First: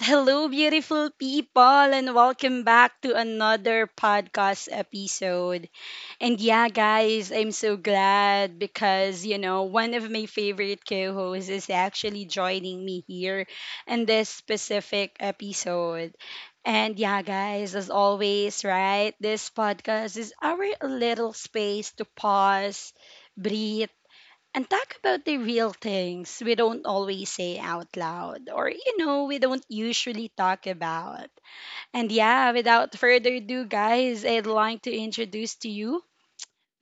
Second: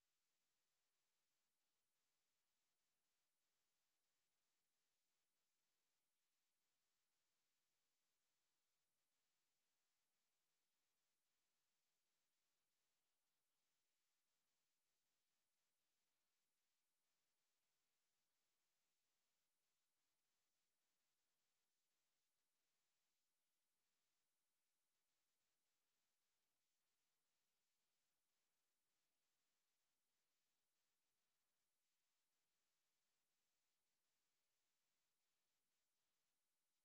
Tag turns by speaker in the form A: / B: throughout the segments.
A: Hello, beautiful people, and welcome back to another podcast episode. I'm so glad because, one of my favorite co hosts is actually joining me here in this specific episode. As always, right, this podcast is our little space to pause, breathe, and talk about the real things we don't always say out loud or we don't usually talk about. And yeah, without further ado, guys, I'd like to introduce to you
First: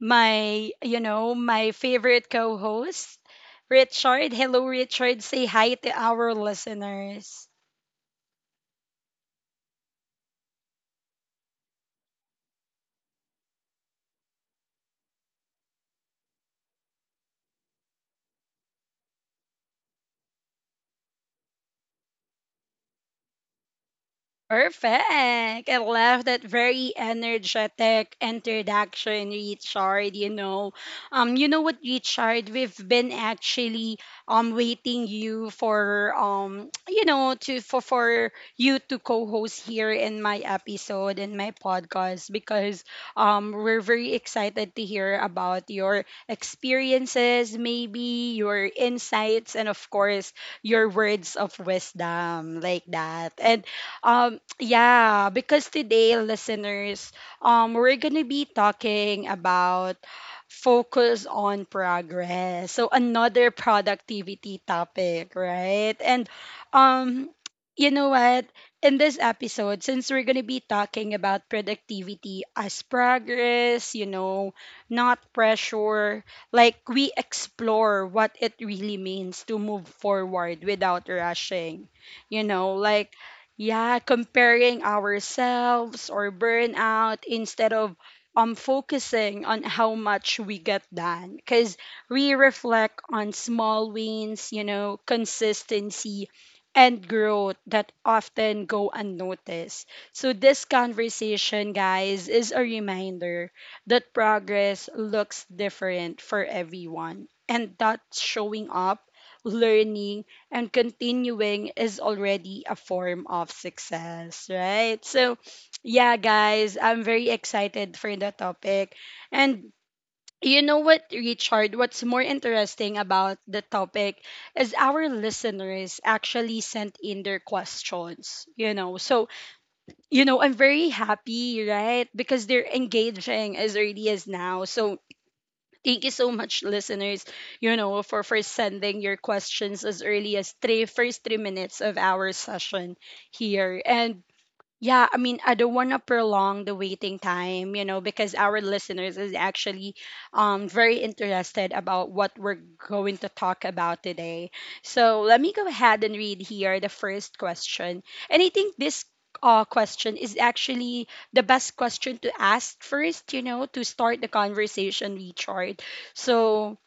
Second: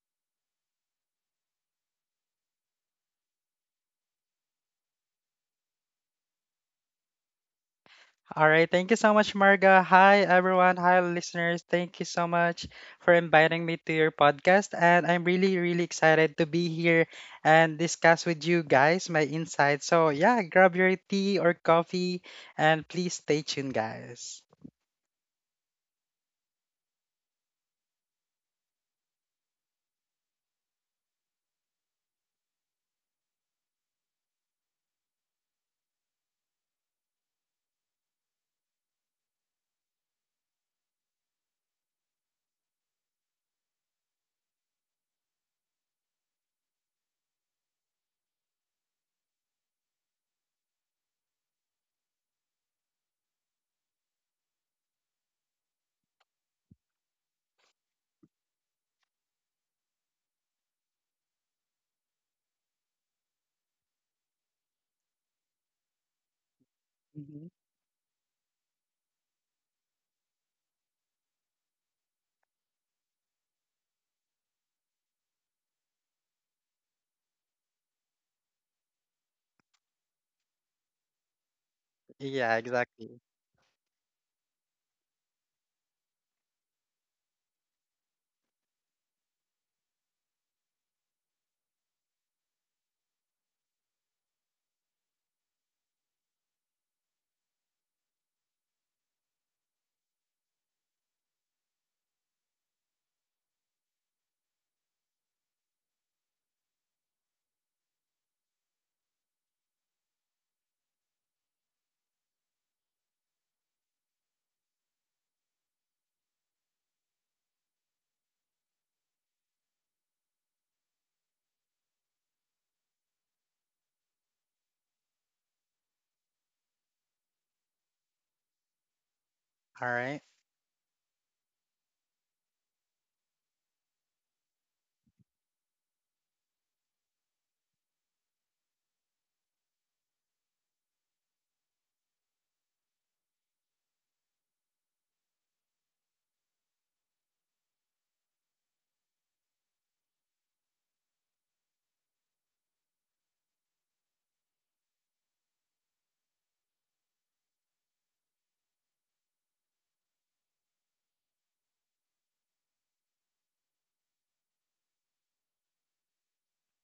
A: my favorite co host, Richard. Hello, Richard. Say hi to our listeners.
B: All right, thank you so much, Marga. Hi, everyone. Hi, listeners. Thank you so much for inviting me to your podcast. And I'm really, really excited to be here and discuss with you guys my insights. So, yeah, grab your tea or coffee and please stay tuned, guys.
A: Perfect. I love that very energetic introduction, Richard. Richard, we've been actually waiting you for you know, to for you to co-host here in my episode in my podcast because we're very excited to hear about your experiences, maybe your insights, and of course your words of wisdom like that. Because today, listeners, we're gonna be talking about focus on progress. So another productivity topic, right? And um,
B: Mhm.
A: you know what? In this episode, since we're gonna be talking about productivity as progress, you know, not pressure, like we explore what it really means to move forward without rushing. You
B: Yeah,
A: know, like
B: exactly.
A: yeah, comparing ourselves or burnout instead of focusing on how much we get done, because we reflect on small wins, you know, consistency and growth that often go unnoticed. So this conversation, guys, is a reminder that progress looks different for everyone, and that showing up, learning, and continuing is already a form of success, right? So, yeah, guys, I'm very excited for the topic. And you know what, Richard, what's more interesting about the topic is our listeners actually sent in their questions, you know. So,
B: All
A: you
B: right.
A: know, I'm very happy, right? Because they're engaging as early as now. So thank you so much, listeners, for sending your questions as early as three, first 3 minutes of our session here. And yeah, I mean, I don't want to prolong the waiting time, you know, because our listeners is actually very interested about what we're going to talk about today. So let me go ahead and read here the first question. And I think this question is actually the best question to ask first, you know, to start the conversation, Richard. So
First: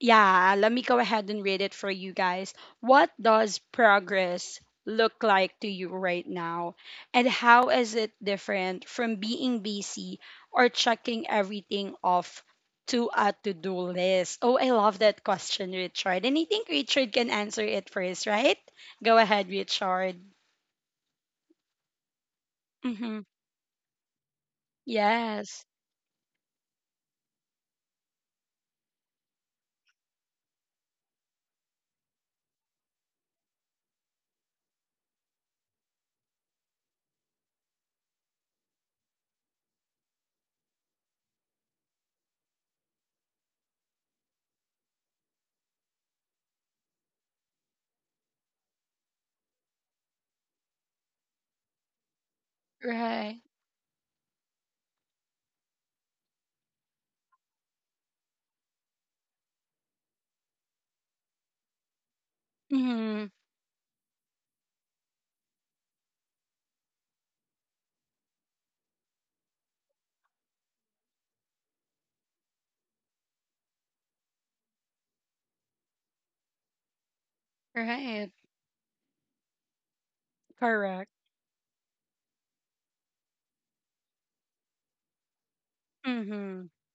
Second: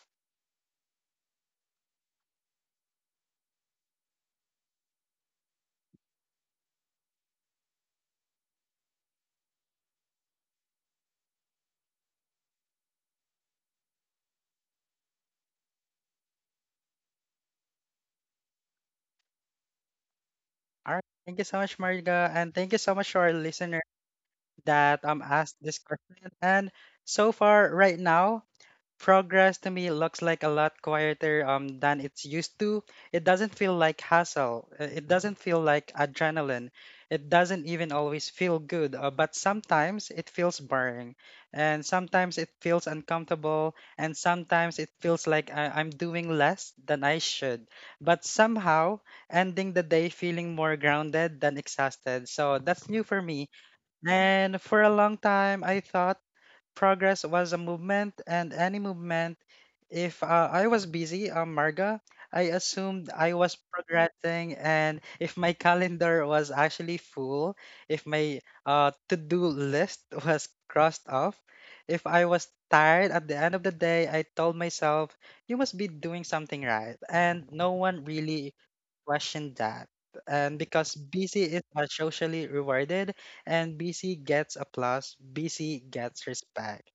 A: yeah, let me go ahead and read it for you guys. What does progress look like to you right now? And how is it different from being busy or checking everything off to a to do list? Oh, I love that question, Richard. And I think Richard can answer it first, right? Go ahead, Richard.
B: All right. Thank you so much, Marga, and thank you so much
A: Mm-hmm.
B: to our listener that asked
A: Yes.
B: this question. And so far, right now, progress to me looks like a lot quieter than it's used to. It doesn't feel like hassle. It doesn't feel like adrenaline. It doesn't even always feel good, but sometimes it feels boring. And sometimes it feels uncomfortable. And sometimes it feels like I'm doing less than I should. But somehow, ending the day feeling more grounded than exhausted. So that's new for
A: Right.
B: me. And for a long time, I thought progress was a movement, and any movement, if I was busy, Marga, I assumed
A: Mm-hmm.
B: I was progressing, and if my calendar was actually full, if my to-do list was crossed off, if I was tired at the end of the day, I told myself, you must be doing something right. And no one
A: Right.
B: really question that. And because
A: Correct.
B: BC is are socially rewarded and BC gets applause, BC gets
A: Mm-hmm.
B: respect.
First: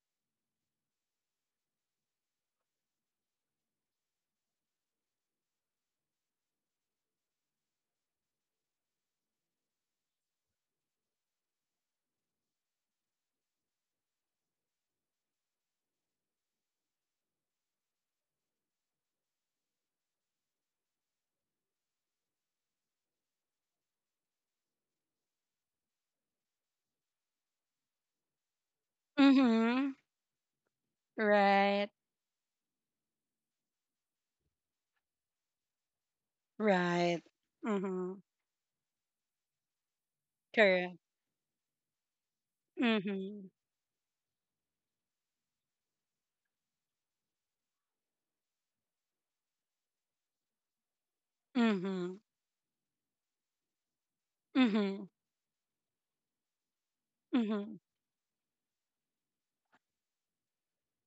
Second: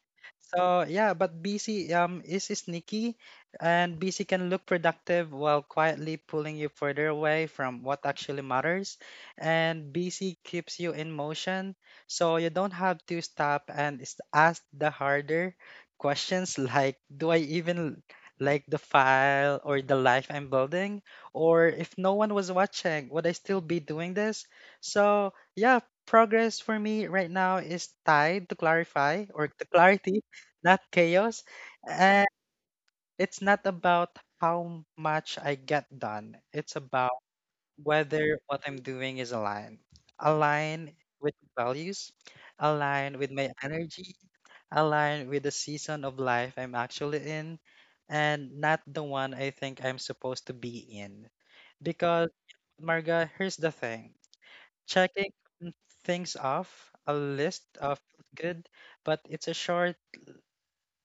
B: So yeah, but BC is sneaky and BC can look productive while quietly pulling you further away from what actually matters. And BC keeps you in motion. So you don't have to stop and ask the harder questions like do I even like the file or the life I'm building? Or if no one was watching, would I still be doing this? So, yeah, progress for me right now is tied to clarify or to
A: Mm-hmm.
B: clarity, not chaos.
A: Right,
B: And it's not about how much I get done, it's about
A: right. Mm-hmm.
B: whether what I'm doing is aligned, aligned
A: Correct.
B: with values, aligned with
A: Mhm.
B: my energy, aligned with the season of life I'm actually in. And not the one I think I'm supposed to be in.
A: Mhm.
B: Because, Marga, here's the thing.
A: Mhm.
B: Checking things off a list
A: Mhm.
B: of good, but it's a short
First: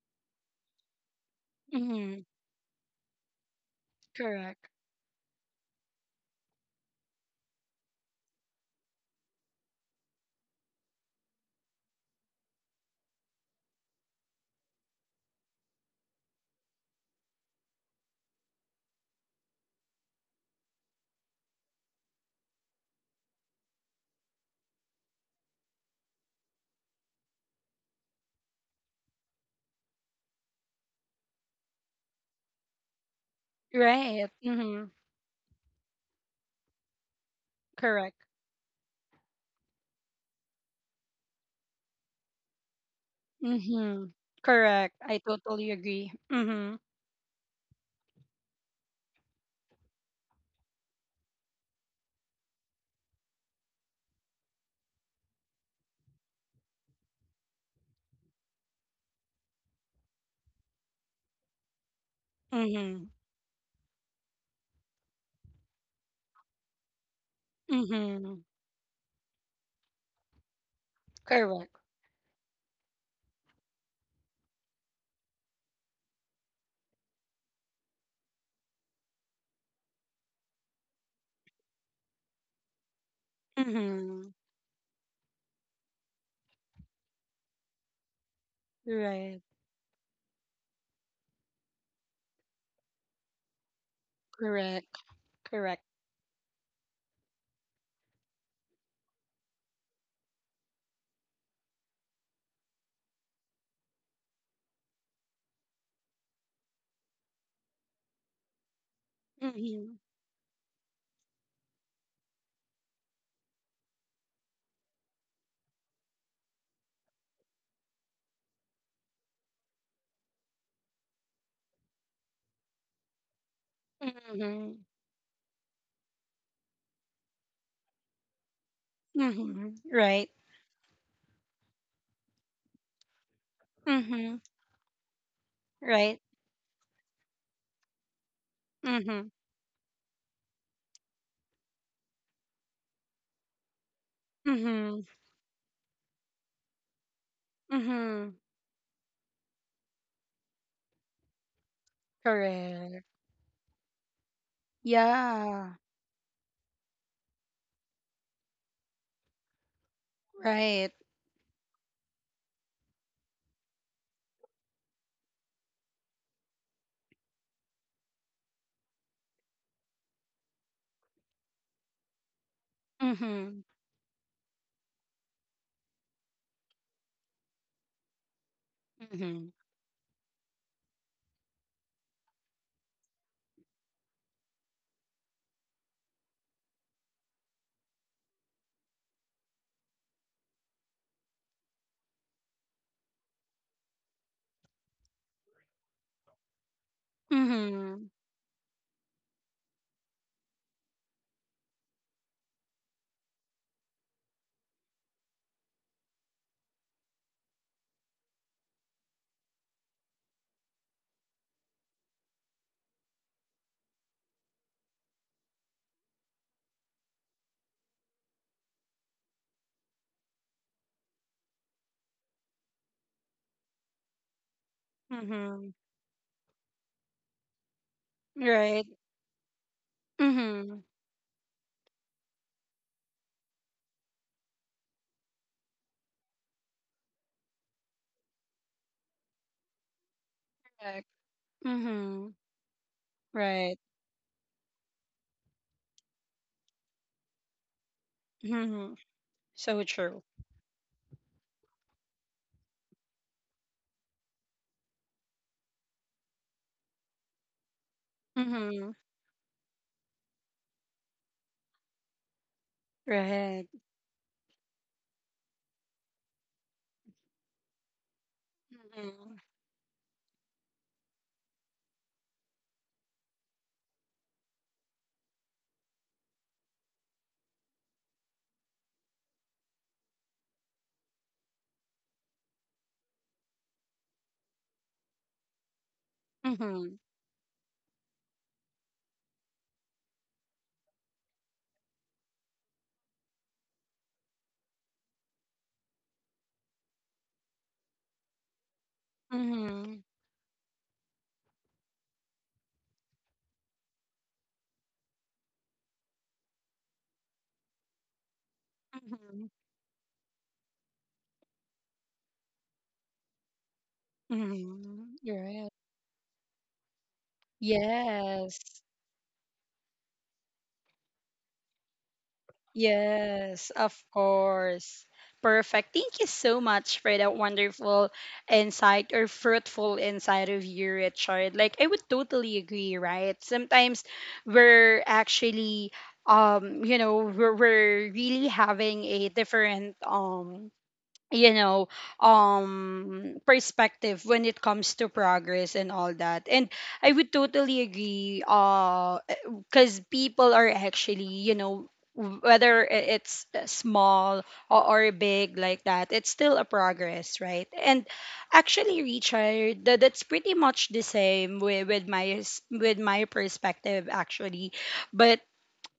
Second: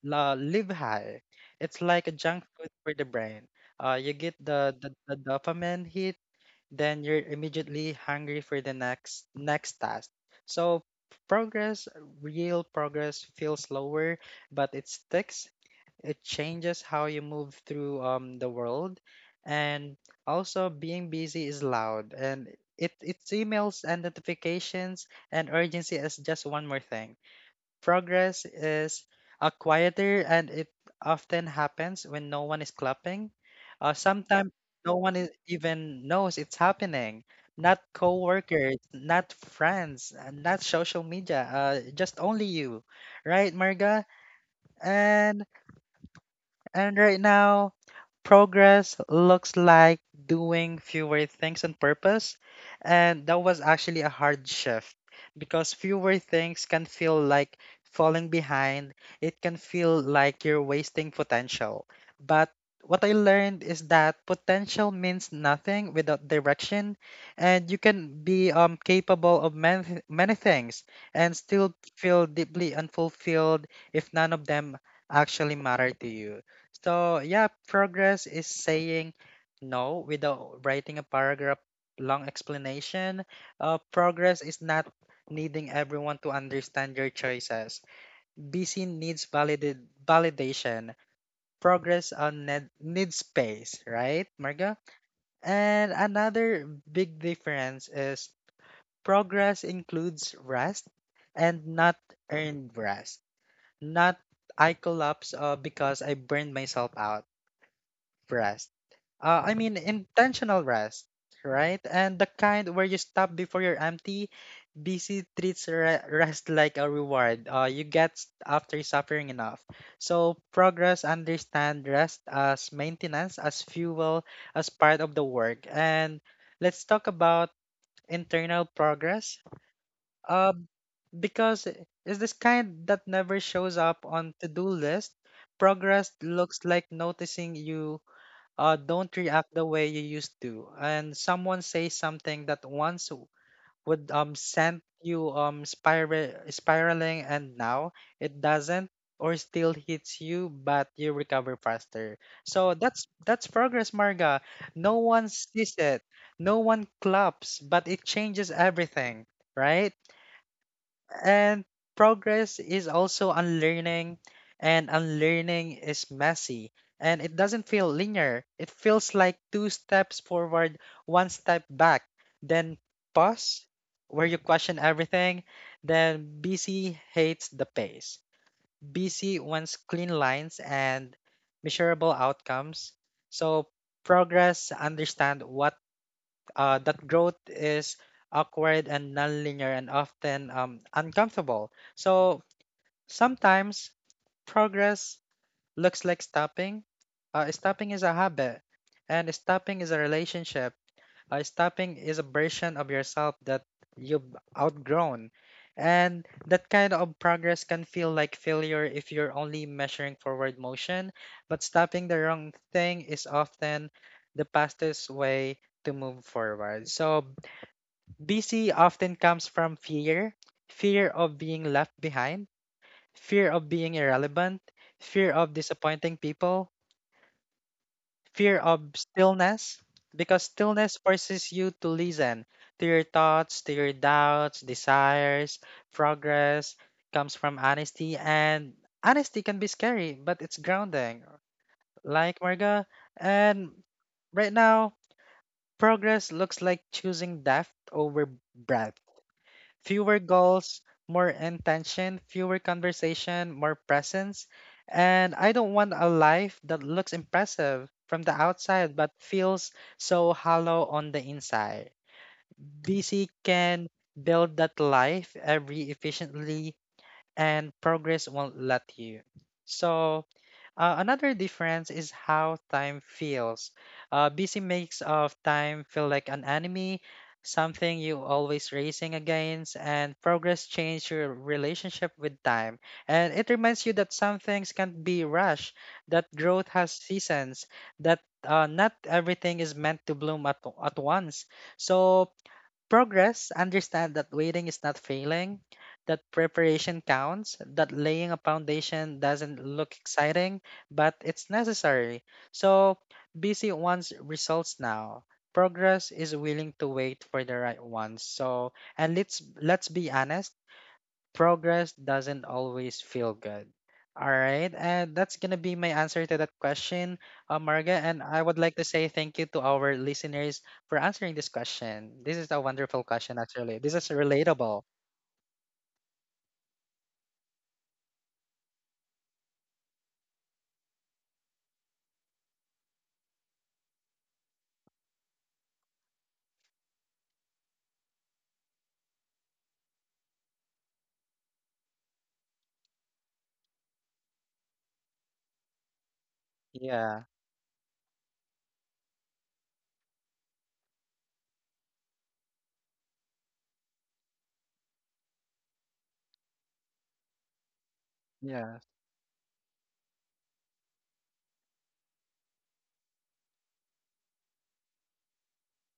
B: la live high. It's like a
A: Mhm.
B: junk food for the brain. You get
A: Correct.
B: the dopamine hit, then you're immediately hungry for the next task. So progress, real progress feels slower, but it sticks. It changes how you move through the world. And also being busy is loud and it's emails and notifications and urgency is just one more thing. Progress is a quieter and it often happens when no one is clapping.
A: Right.
B: Sometimes
A: Mhm.
B: no one is, even knows it's happening. Not
A: Correct.
B: coworkers, not friends, and not social media, just only you, right, Marga?
A: Mhm. Correct. I
B: And
A: totally agree. Mhm.
B: and right now, progress looks like doing fewer things on purpose. And that was actually a hard shift because fewer things can feel like falling behind. It can feel like you're wasting potential. But what
A: Mhm.
B: I learned is that potential means nothing without direction, and you can
A: Mhm.
B: be capable of many, many things and still
A: Correct.
B: feel deeply unfulfilled if none of them actually matter to you. So yeah, progress is saying no without writing a paragraph long explanation.
A: Mhm.
B: Progress is not needing everyone to understand your choices. Busy needs
A: Right.
B: validid validation. Progress on needs space, right, Marga?
A: Correct. Correct.
B: And another big difference is progress includes rest and not earned rest. Not I collapse because I burned myself out rest. I mean,
A: Mhm.
B: intentional rest, right? And the kind where you stop before you're empty. BC treats rest like a reward you get after suffering enough. So, progress understand rest as maintenance, as fuel, as
A: Mhm.
B: part of the work. And let's talk about internal progress.
A: Mhm. Right.
B: Uh, because it's this kind that never shows up on
A: Mhm.
B: to-do list progress
A: Right.
B: looks like noticing you don't
A: Mhm.
B: react the way you used to. And someone says something that once would send
A: Mhm.
B: you spiraling, and now
A: Mhm.
B: it doesn't, or still hits you, but you recover faster. So that's
A: Correct.
B: that's progress, Marga. No one sees
A: Yeah.
B: it, no one claps, but it changes everything, right?
A: Right.
B: And progress is also unlearning, and unlearning is messy. And it doesn't feel linear. It feels like two steps forward, one step back, then pause,
A: Mhm.
B: where you question everything. Then BC hates the pace. BC
A: Mhm.
B: wants clean lines and measurable outcomes. So progress understand what that growth is awkward and nonlinear and often uncomfortable. So sometimes progress looks like stopping. Stopping is
A: Mhm.
B: a habit, and stopping is a relationship. Stopping is a version of yourself that you've outgrown. And that kind of progress can feel like failure if you're only measuring forward motion, but stopping the wrong thing is often the fastest way to move forward. So busy often comes from fear fear of being left behind, fear of being irrelevant, fear of
A: Mhm.
B: disappointing people, fear
A: Right.
B: of stillness, because
A: Mm-hmm.
B: stillness forces you to listen to your thoughts, to your doubts, desires, progress comes from honesty, and honesty can be scary, but it's
A: Correct.
B: grounding,
A: Mm-hmm.
B: like Marga. And
A: Right.
B: right now, progress looks like choosing depth over
A: Mm-hmm.
B: breadth
A: So
B: fewer
A: true.
B: goals, more intention, fewer conversation, more presence. And I don't want a life that looks impressive from the
A: Mm-hmm.
B: outside but feels so hollow on the inside. BC
A: Right.
B: can build that life every efficiently and progress won't let you.
A: Mm-hmm.
B: So, another difference is how time feels. Busy makes of time feel like an enemy, something you always racing against, and progress change your relationship with time. And it reminds you that some things can't be rushed, that growth has
A: Mm-hmm.
B: seasons, that not everything is meant to bloom at once. So progress, understand that waiting is not failing, that preparation counts, that laying a foundation doesn't look
A: Mm-hmm.
B: exciting, but it's necessary. So, busy wants results now. Progress is willing to wait for the right ones. So, and let's
A: Mm-hmm.
B: let's be honest, progress doesn't always feel good. All right, and
A: Mm-hmm.
B: that's gonna
A: Right.
B: be my answer to that question, Marga. And I would
A: Yes.
B: like to say thank you to our listeners for answering this question. This is a wonderful question,
A: Yes,
B: actually.
A: of
B: This is relatable.
A: course. Perfect. Thank you so much for that wonderful insight or fruitful insight of you, Richard. Like I would totally agree, right? Sometimes we're actually we're really having a different you know perspective when it comes to progress and all that. And I
B: Yeah,
A: would totally agree, because people are actually, you know, whether it's small or big, like that, it's still a progress, right? And
B: yeah,
A: actually, Richard, that's pretty much the same with my with my perspective actually. But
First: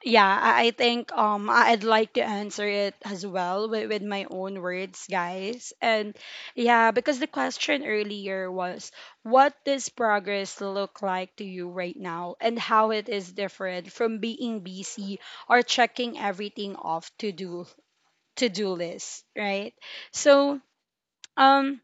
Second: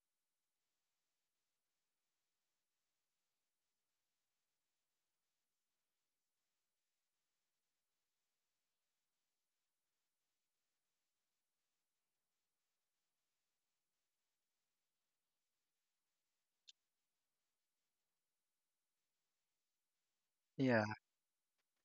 A: yeah, I think I'd like to answer it as well with my own words, guys. And yeah, because the question earlier was, what does progress look like to you right now, and how it is different from being busy or checking everything off to do list, right? So
B: yeah,
A: um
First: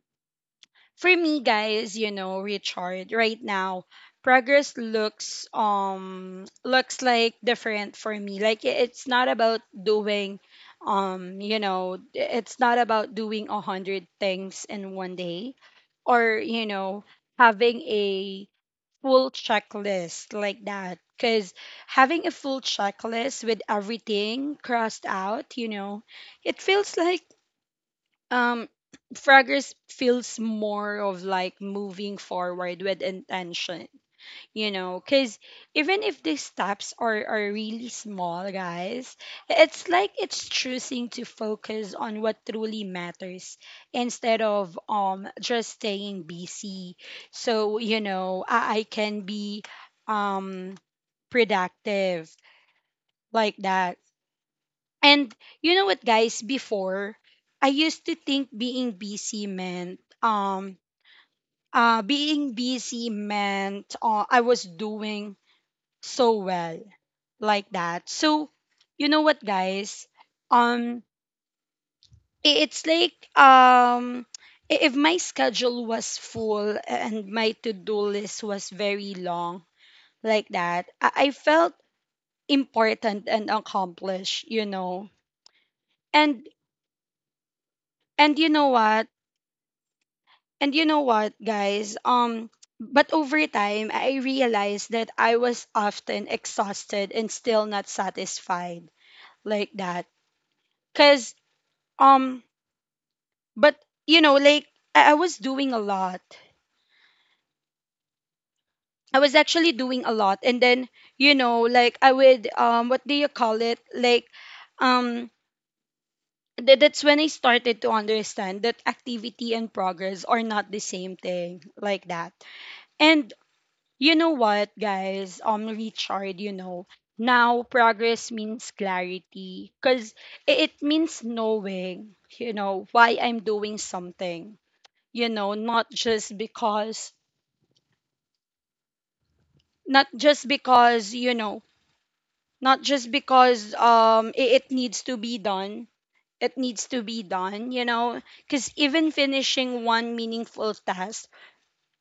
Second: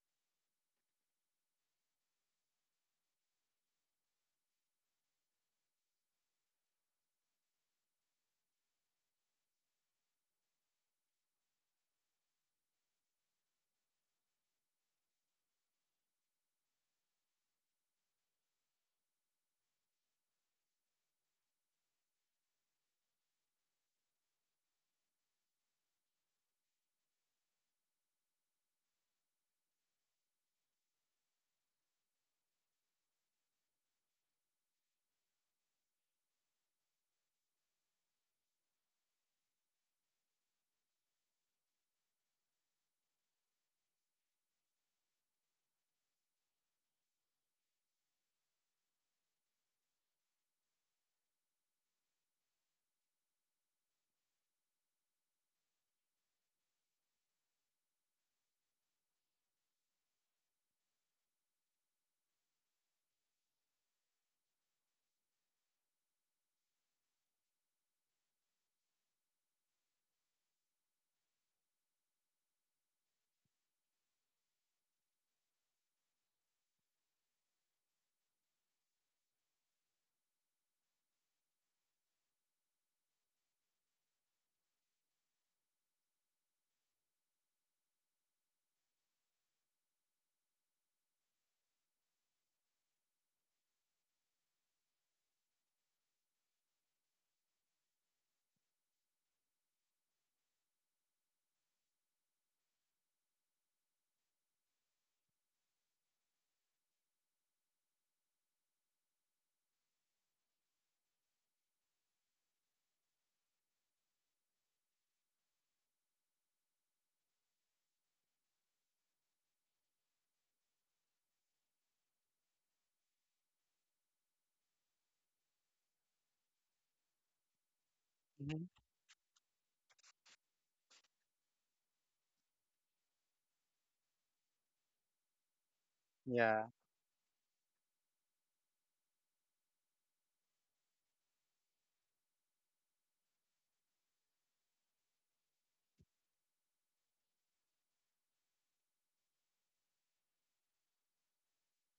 A: for me, guys, you know, Richard, right now progress looks like different for me. Like it's not about doing it's not about doing a hundred things in one day, or, you know, having a full checklist like that, because having a full checklist with everything crossed out, you know, it feels like um progress feels more of like moving forward with intention, you know, because even if these steps are really small, guys, it's like it's choosing to focus on what truly matters instead of just staying busy. So, you know, I can be um productive like that. And you know what, guys? Before, I used to think being busy meant I was doing so well like that. So you know what, guys? Um, it's like if my schedule was full and my to-do list was very long like that, I felt important and accomplished. You know, and and you know what? and you know what, guys? But over time, I realized that I was often exhausted and still not satisfied like that. Cause um, but you know, like I was doing a lot. I was actually doing a lot, and then, you know, like I would what do you call it? Like um, that's when I started to understand that activity and progress are not the same thing like that. And you know what, guys? Richard, you know, now progress
B: mhm,
A: means clarity, because it means knowing, you know, why I'm doing something, you know,
B: yeah,
A: not just because, you know, not just because it needs to be done. It needs to be done, you know, because even finishing one meaningful task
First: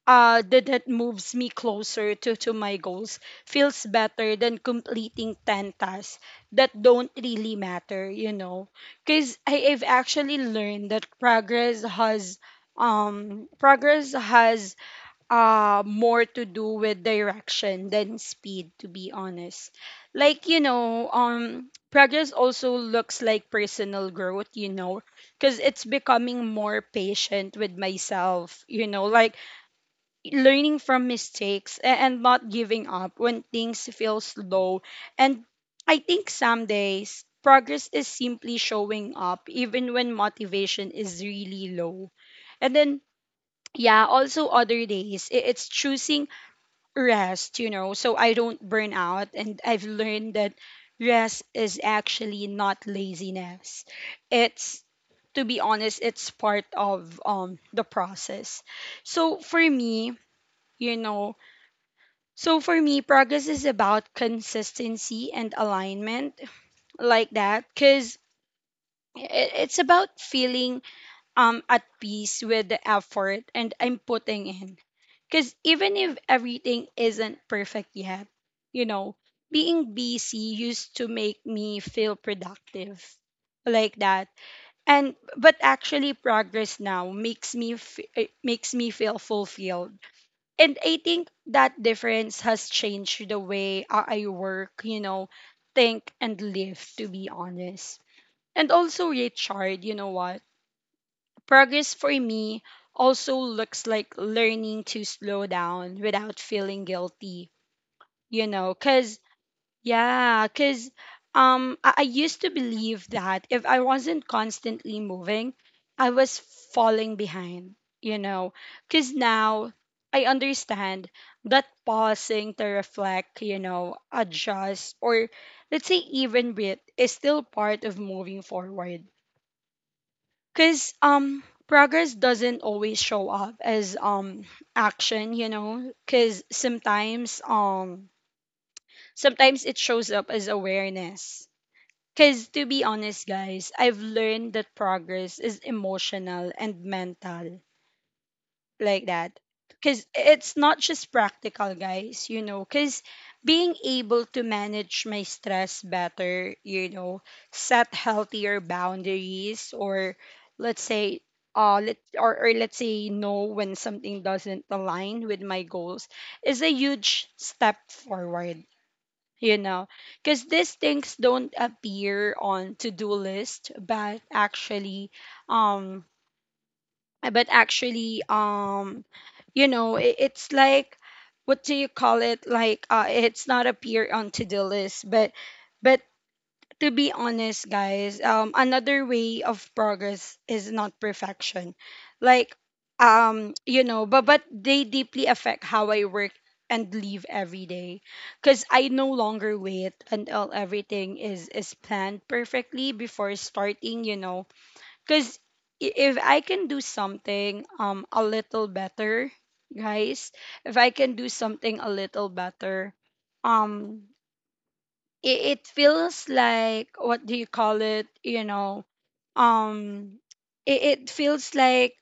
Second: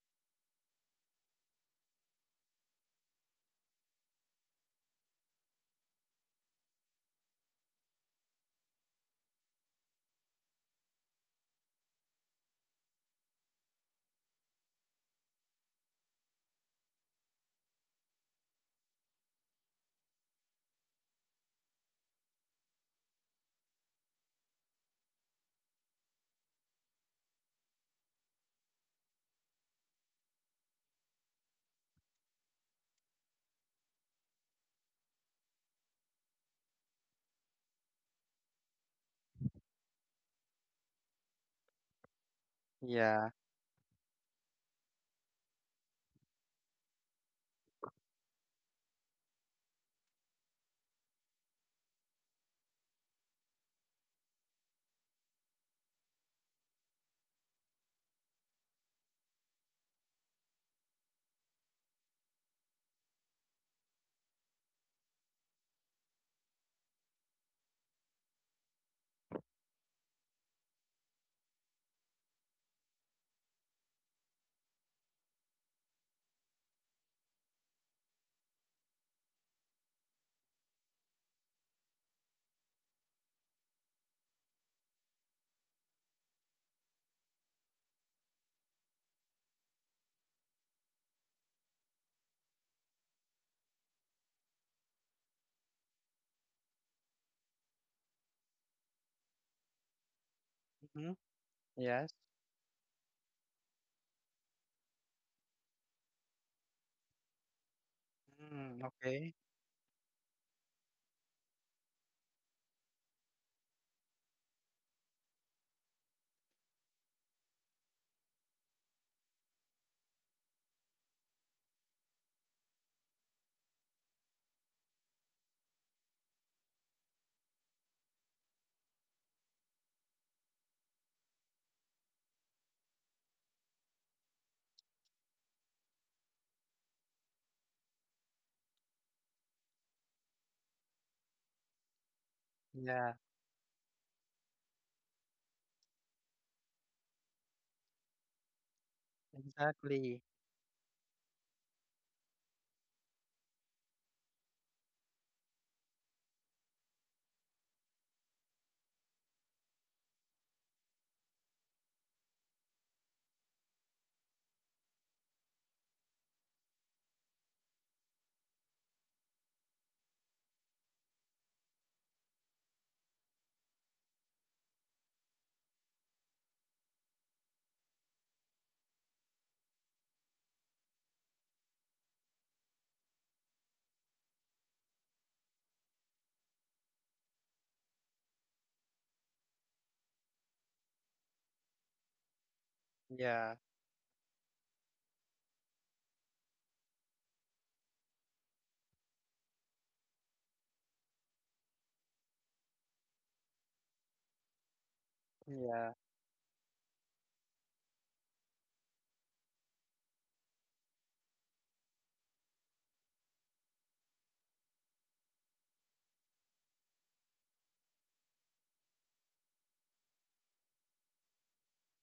A: that moves me closer to my goals feels better than completing 10 tasks that don't really matter, you know. Because I've actually learned that progress has more to do with direction than speed, to be honest. Like, you know, progress also looks like personal growth, you know, because it's becoming more patient with myself, you know, like learning from mistakes and not giving up when things feel slow. And I think some days progress is simply showing up even when motivation is really low. And then
B: yeah,
A: yeah, also other days it's choosing rest, you know, so I don't burn out. And I've learned that rest is actually not laziness. It's, to be honest, it's part of the process. So for me, you know, progress is about consistency and alignment like that, because it's about feeling at peace with the effort and I'm putting in. Because even if everything isn't perfect yet, you know, being busy used to make me feel productive like that. And but actually progress now makes me feel fulfilled, and I think that difference has changed the way I work, you know, think and live, to be honest. And also, Richard, you know what?
B: mhm,
A: Progress for
B: yes,
A: me also looks like learning to slow down without feeling guilty, you know,
B: mm,
A: because
B: okay,
A: yeah, because I used to believe that if I wasn't constantly moving, I was falling behind, you know. Because now I understand that pausing to reflect, you know, adjust, or let's say even breathe is still part of moving forward. Because progress doesn't always show up as action, you know. Because sometimes it shows up as awareness, because to be
B: yeah,
A: honest, guys, I've learned that progress is emotional and mental, like that. Because
B: exactly,
A: it's not just practical, guys, you know. Because being able to manage my stress better, you know, set healthier boundaries, or let's say, or let's say, no when something doesn't align with my goals, is a huge step forward, you know, because these things don't appear on to-do list. But actually um but actually um you know it's like what do you call it, like it's not appear on to-do list, but to be honest, guys, another way of progress is not perfection. Like,
B: yeah,
A: you know, but they deeply affect how I work and live every day. Cause I no longer wait until everything is planned perfectly before starting. You know, cause
B: yeah,
A: if I can do something a little better, guys, if I can do something a little better, um it feels like what do you call it um it feels like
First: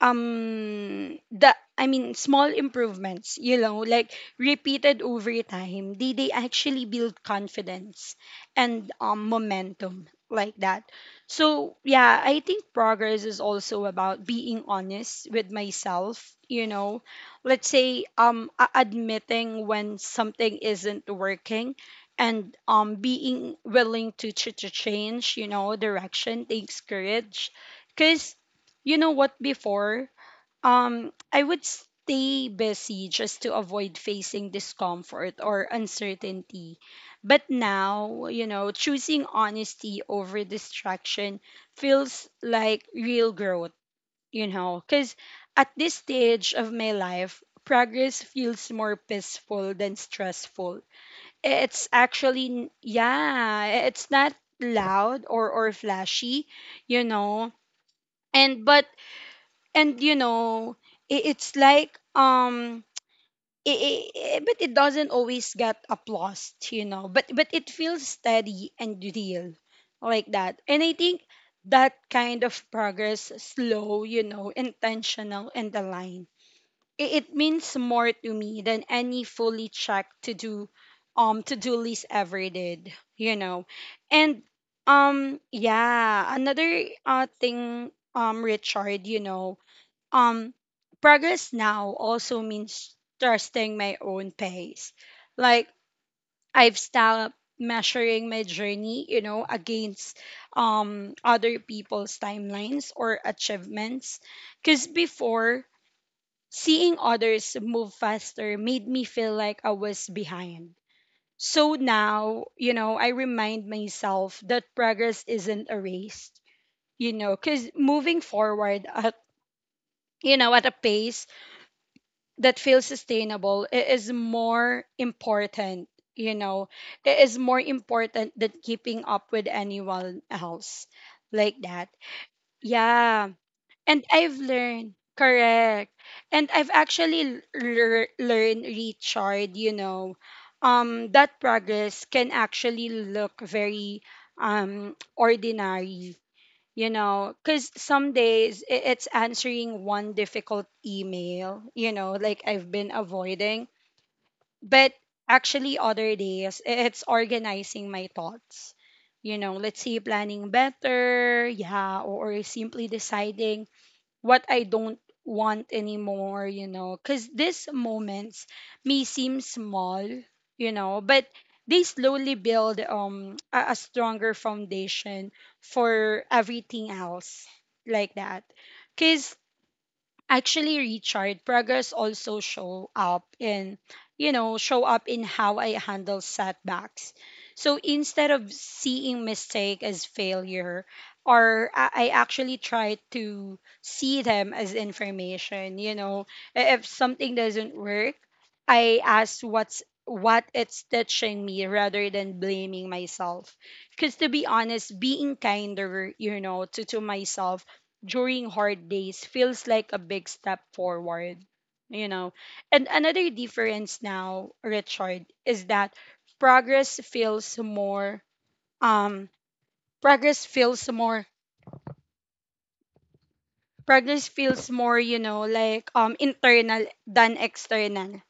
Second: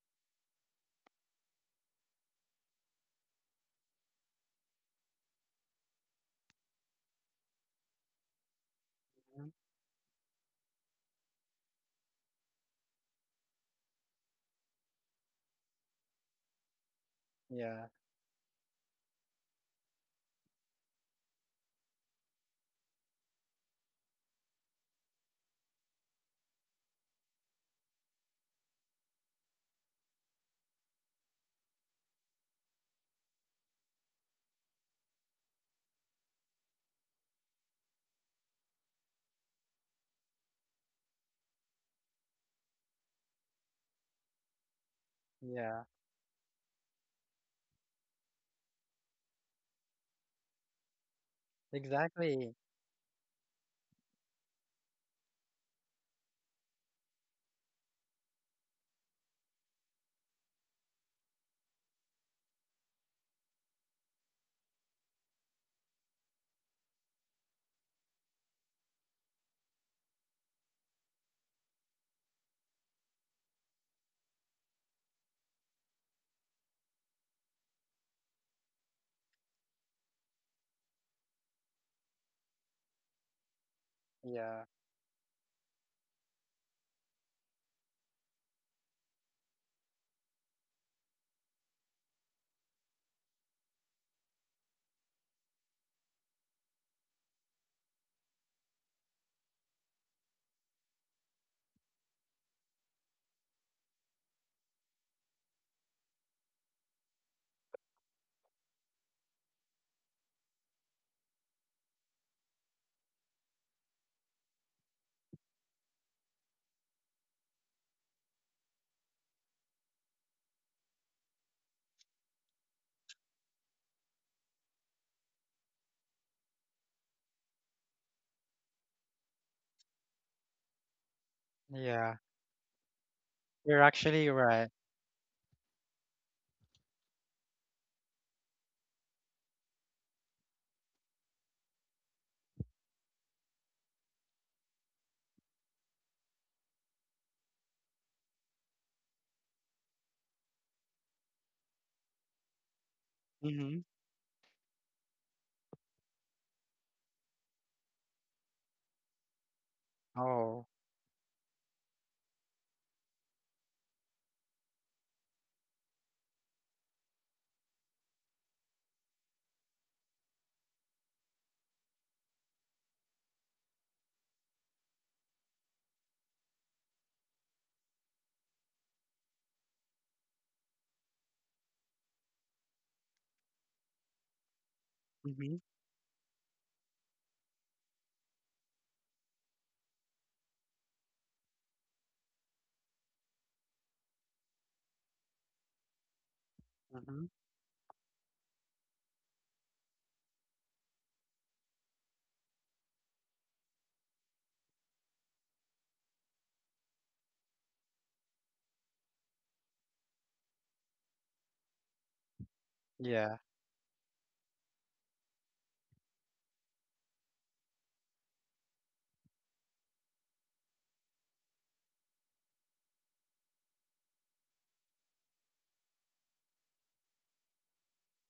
A: the I mean small improvements, you know, like repeated over time, they actually build confidence and
B: mhm,
A: momentum like that. So yeah, I think progress is also about being honest with myself, you know. Let's
B: yeah,
A: say admitting when something isn't working, and being willing to to change, you know. Direction takes courage, because you know what, before I would stay busy just to avoid facing discomfort or uncertainty. But now, you know, choosing honesty over distraction feels like real growth, you know. Because at
B: yeah,
A: this stage of my life, progress feels more peaceful than stressful. It's actually
B: exactly,
A: yeah, it's not loud or flashy, you know. And but and You know, it's like i i but it doesn't always get applause, you know, but it feels steady and real, like that. And I think that kind of progress, slow, you know, intentional and aligned, it means more to me than any fully checked to do list ever did, you know. And
B: yeah,
A: yeah, another thing, Richard, you know, um progress now also means trusting my own pace. Like, I've stopped measuring my journey, you know, against other people's timelines or achievements, because before, seeing others move faster made me feel like I was behind. So now, you know, I remind myself that progress isn't a race, you know, because moving forward at, you know, at a pace that feels sustainable is more important, you know, it is more important than keeping up with anyone else, like that.
B: yeah.
A: Yeah.
B: You're
A: And
B: actually
A: I've
B: right.
A: learned, correct. And I've actually learned, Richard, you know, that progress can actually look very ordinary, you know, because some days it's answering one difficult email, you know, like I've been avoiding.
B: Mm-hmm.
A: But actually, other days it's organizing my thoughts. You know, let's say planning
B: Oh.
A: better, yeah, or simply deciding what I don't want anymore, you know, because these moments may seem small, you know, but they slowly build a stronger foundation for everything else, like that. Because actually, Richard, progress also show up in, you know, show up in
B: Mm-hmm.
A: how I handle setbacks. So instead of seeing mistake as failure, or I actually try to see them as information. You know, if
B: Mm-hmm.
A: something doesn't work, I ask what's what it's teaching me rather than blaming myself. Because to be honest, being kinder, you know, to myself during hard days feels like a big step forward, you know. And another
B: Yeah.
A: difference now, Richard, is that progress feels more um progress feels more progress feels more, you know, like internal than external.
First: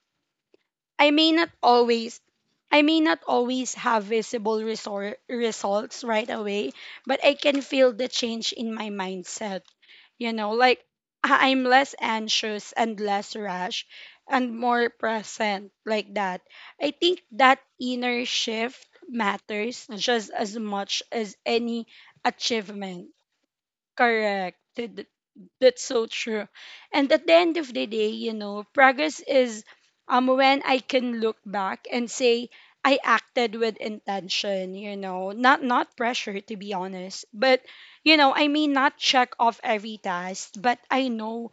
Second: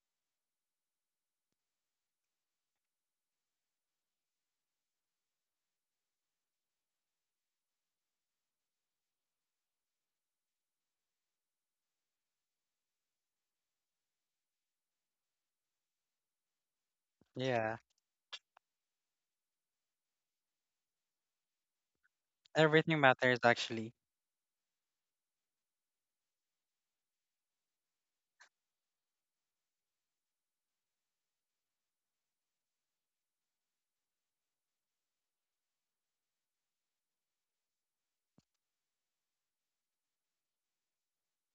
A: I may not always I may not always have visible results right away, but I can feel the change in my mindset. You know, like I'm less anxious and less rash and more present, like that. I think that
B: Yeah.
A: inner shift matters just as much as any
B: Everything
A: achievement.
B: matters actually.
A: Correct. That's so true. And at the end of the day, you know, progress is when I can look back and say I acted with intention, you know, not pressure, to be honest, but you know, I may not check off every task, but I know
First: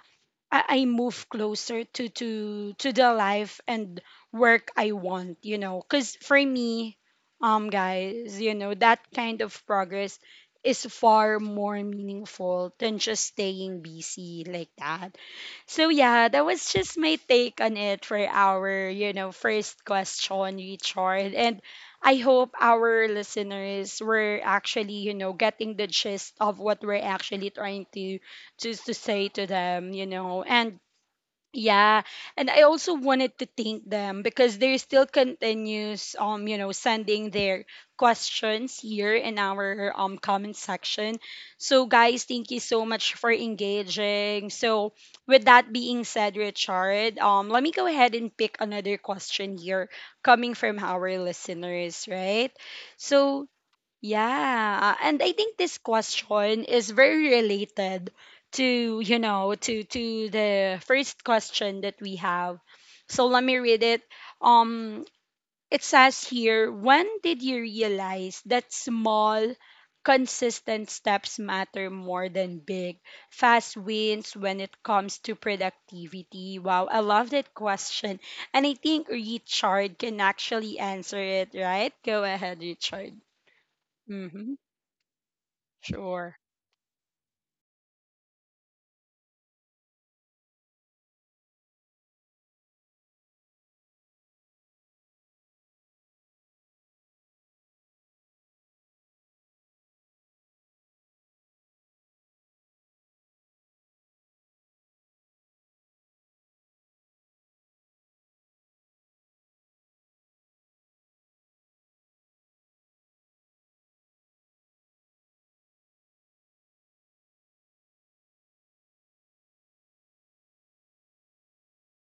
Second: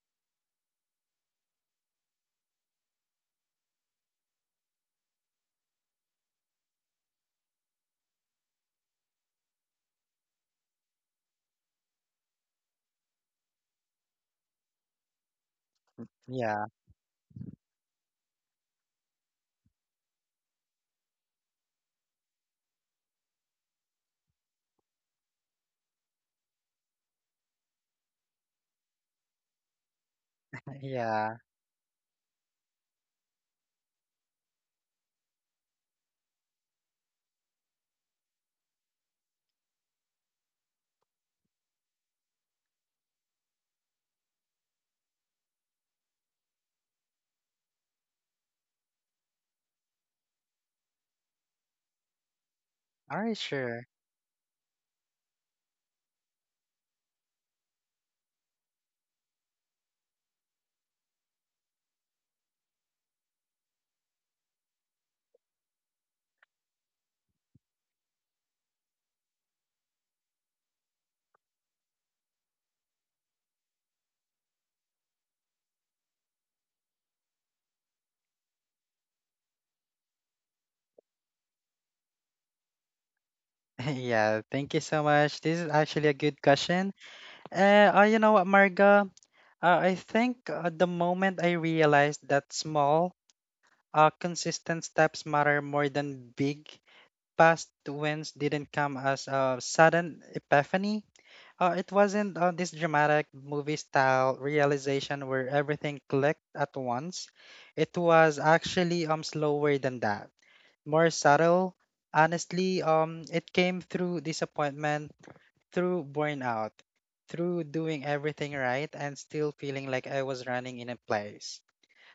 A: I move closer to to the life and work I want, you know. Cause for me, guys, you know, that kind of progress is far more meaningful than just staying busy, like that. So yeah, that
B: Yeah.
A: was just my take on it for our, you know, first question, Richard. And I hope our listeners were actually, you know, getting the gist of what we're actually trying to to say to them, you know. And
B: Yeah.
A: yeah, and I also wanted to thank them, because they still continues you know, sending their questions here in our comment section. So guys, thank you so much for engaging. So with that being said, Richard, let me go ahead and pick another question here coming from our listeners, right?
B: All right,
A: So
B: sure.
A: yeah, and I think this question is very related to, you know, to the first question that we have. So let me read it. Um it says here, when did you realize that small consistent steps matter more than big fast wins when it comes to productivity? Wow, I love that question. And I think Richard can actually answer it, right? Go ahead, Richard.
B: Yeah,
A: Mm-hmm.
B: thank you so much. This is actually a
A: Sure.
B: good question. You know what, Marga? I think the moment I realized that small, consistent steps matter more than big, past wins didn't come as a sudden epiphany. It wasn't this dramatic movie style realization where everything clicked at once. It was actually slower than that, more subtle. Honestly, it came through disappointment, through burnout, through doing everything right and still feeling like I was running in a place.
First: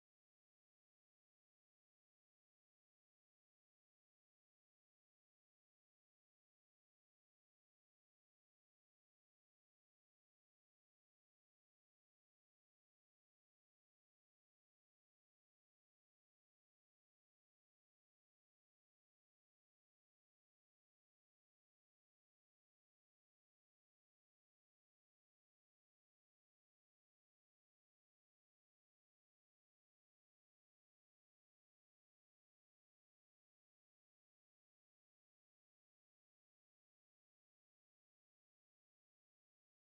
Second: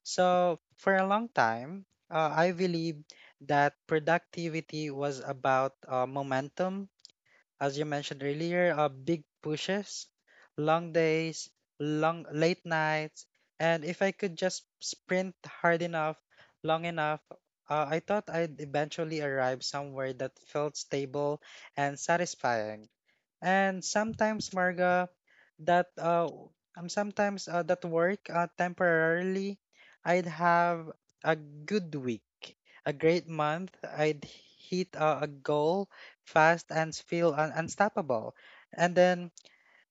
B: So for a long time, I believed that productivity was about momentum as you mentioned earlier, big pushes, long days, long late nights, and if I could just sprint hard enough, long enough, I thought I'd eventually arrive somewhere that felt stable and satisfying. And sometimes, Marga, that uh, that work temporarily, I'd have a good week, a great month. I'd hit a goal fast and feel unstoppable. And then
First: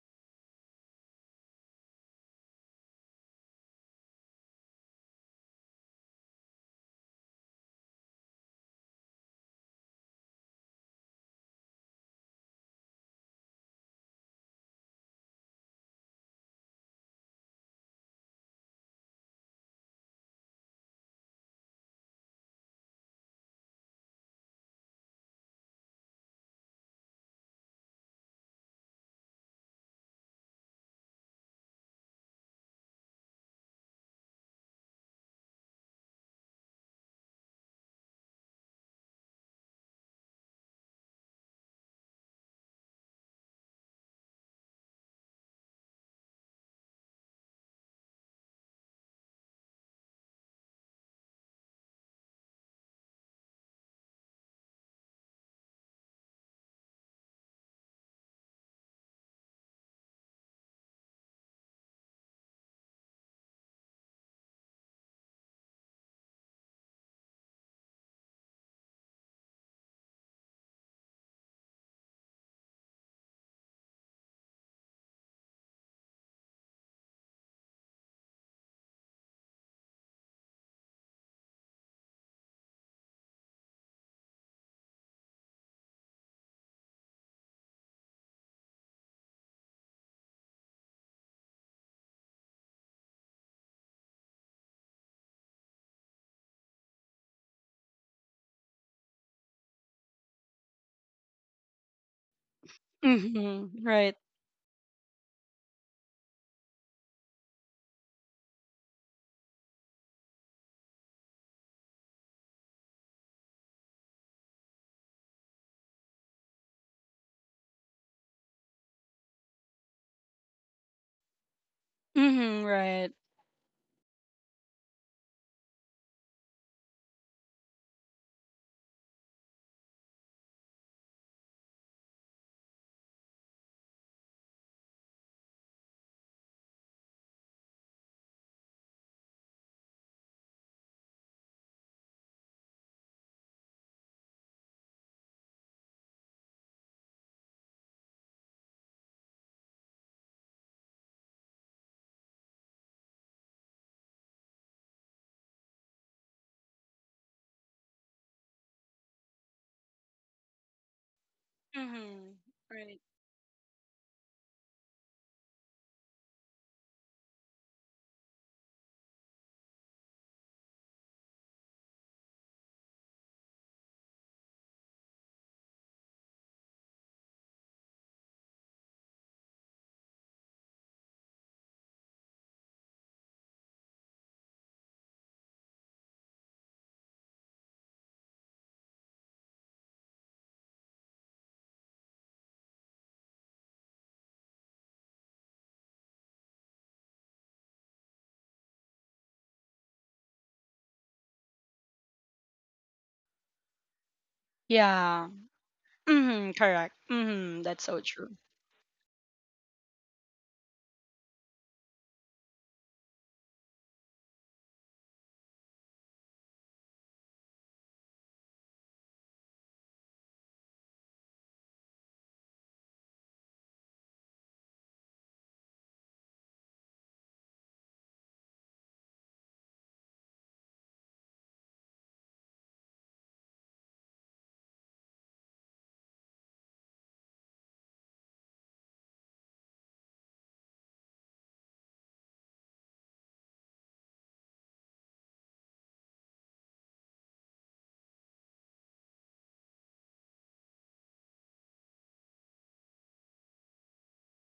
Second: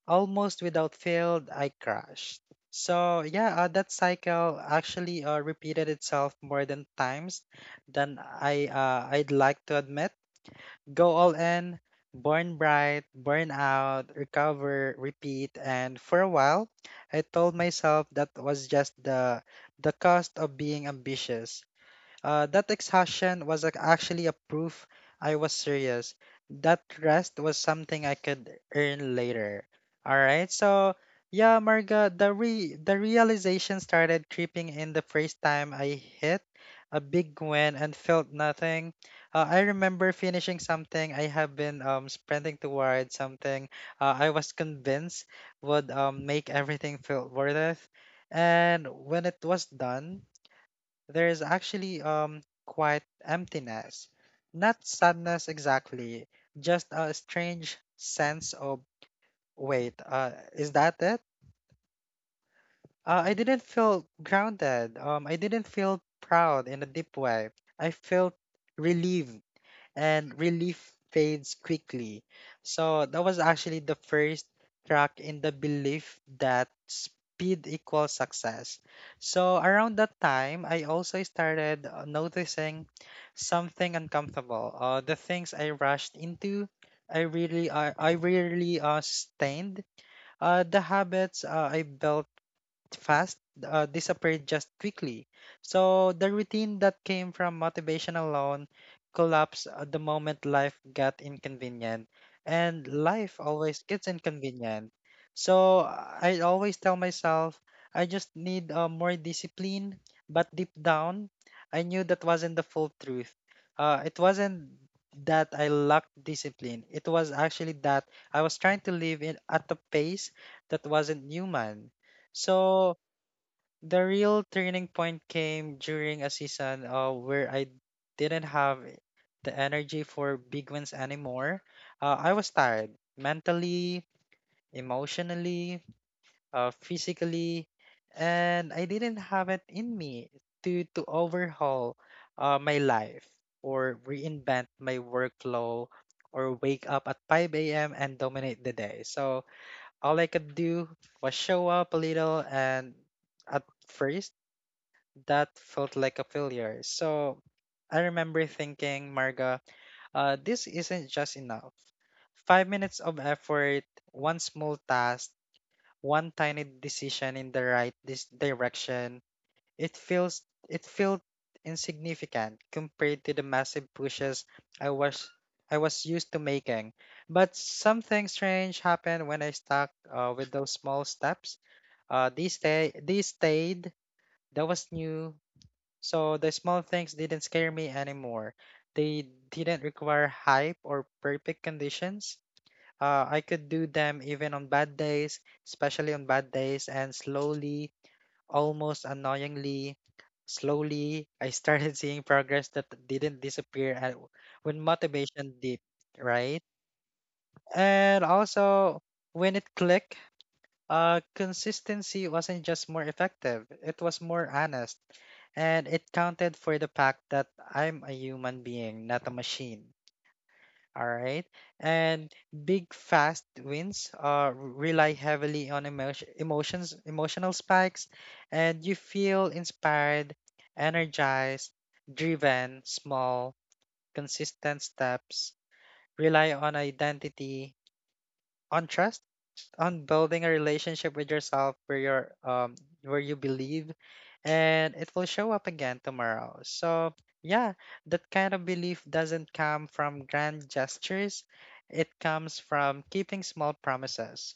B: almost without fail, I crashed. So yeah, that cycle actually repeated itself more than times than I I'd like to admit. Go all in, burn bright, burn out, recover, repeat. And for a while, I told myself that was just the cost of being ambitious. That exhaustion was actually a proof I was serious. That rest was something I could earn later. All right. So, yeah, Marga, the realization started creeping in the first time I hit a big win and felt nothing. I remember finishing something I have been sprinting towards something I was convinced would make everything feel worth it. And when it was done, there is actually quite emptiness. Not sadness exactly, just a strange sense of wait, is that it? I didn't feel grounded. I didn't feel proud in a deep way. I felt relieved and relief fades quickly. So that was actually the first track in the belief that speed equals success. So around that time, I also started noticing something uncomfortable. The things I rushed into, I really sustained. The habits I built fast disappeared just quickly. So the routine that came from motivation alone collapsed the moment life got inconvenient, and life always
A: Mhm.
B: gets
A: Right.
B: inconvenient. So I always tell myself I just need more discipline, but deep down, I knew that wasn't the full truth. It wasn't that I lacked discipline. It was actually that I was trying to live in at a pace that wasn't human.
A: Mhm.
B: So
A: Right.
B: the real turning point came during a season where I didn't have the energy for big wins anymore. I was tired mentally, emotionally, physically, and I didn't have it in me to overhaul my life or reinvent my workflow or wake up at 5 a.m. and dominate the day. So all I could do was show up a little, and at first that felt like a failure. So I remember thinking, Marga, this isn't just enough.
A: Mhm.
B: Five
A: Right.
B: minutes of effort, one small task, one tiny decision in the right this direction. It feels it felt insignificant compared to the massive pushes I was I was used to making. But something strange happened when I stuck with those small steps. They stayed. That was new. So the small things didn't scare me anymore. They didn't require hype or perfect conditions. I could do them even on bad days, especially on bad days, and slowly, almost annoyingly, slowly, I started seeing progress that didn't disappear when
A: Yeah.
B: motivation dipped,
A: Mhm.
B: right?
A: Correct. Mhm. That's so
B: And
A: true.
B: also, when it clicked, consistency wasn't just more effective, it was more honest, and it counted for the fact that I'm a human being, not a machine. All right. And big fast wins rely heavily on emotions, emotional spikes, and you feel inspired, energized, driven, small, consistent steps, rely on identity, on trust, on building a relationship with yourself where you're where you believe, and it will show up again tomorrow. So yeah, that kind of belief doesn't come from grand gestures. It comes from keeping small promises.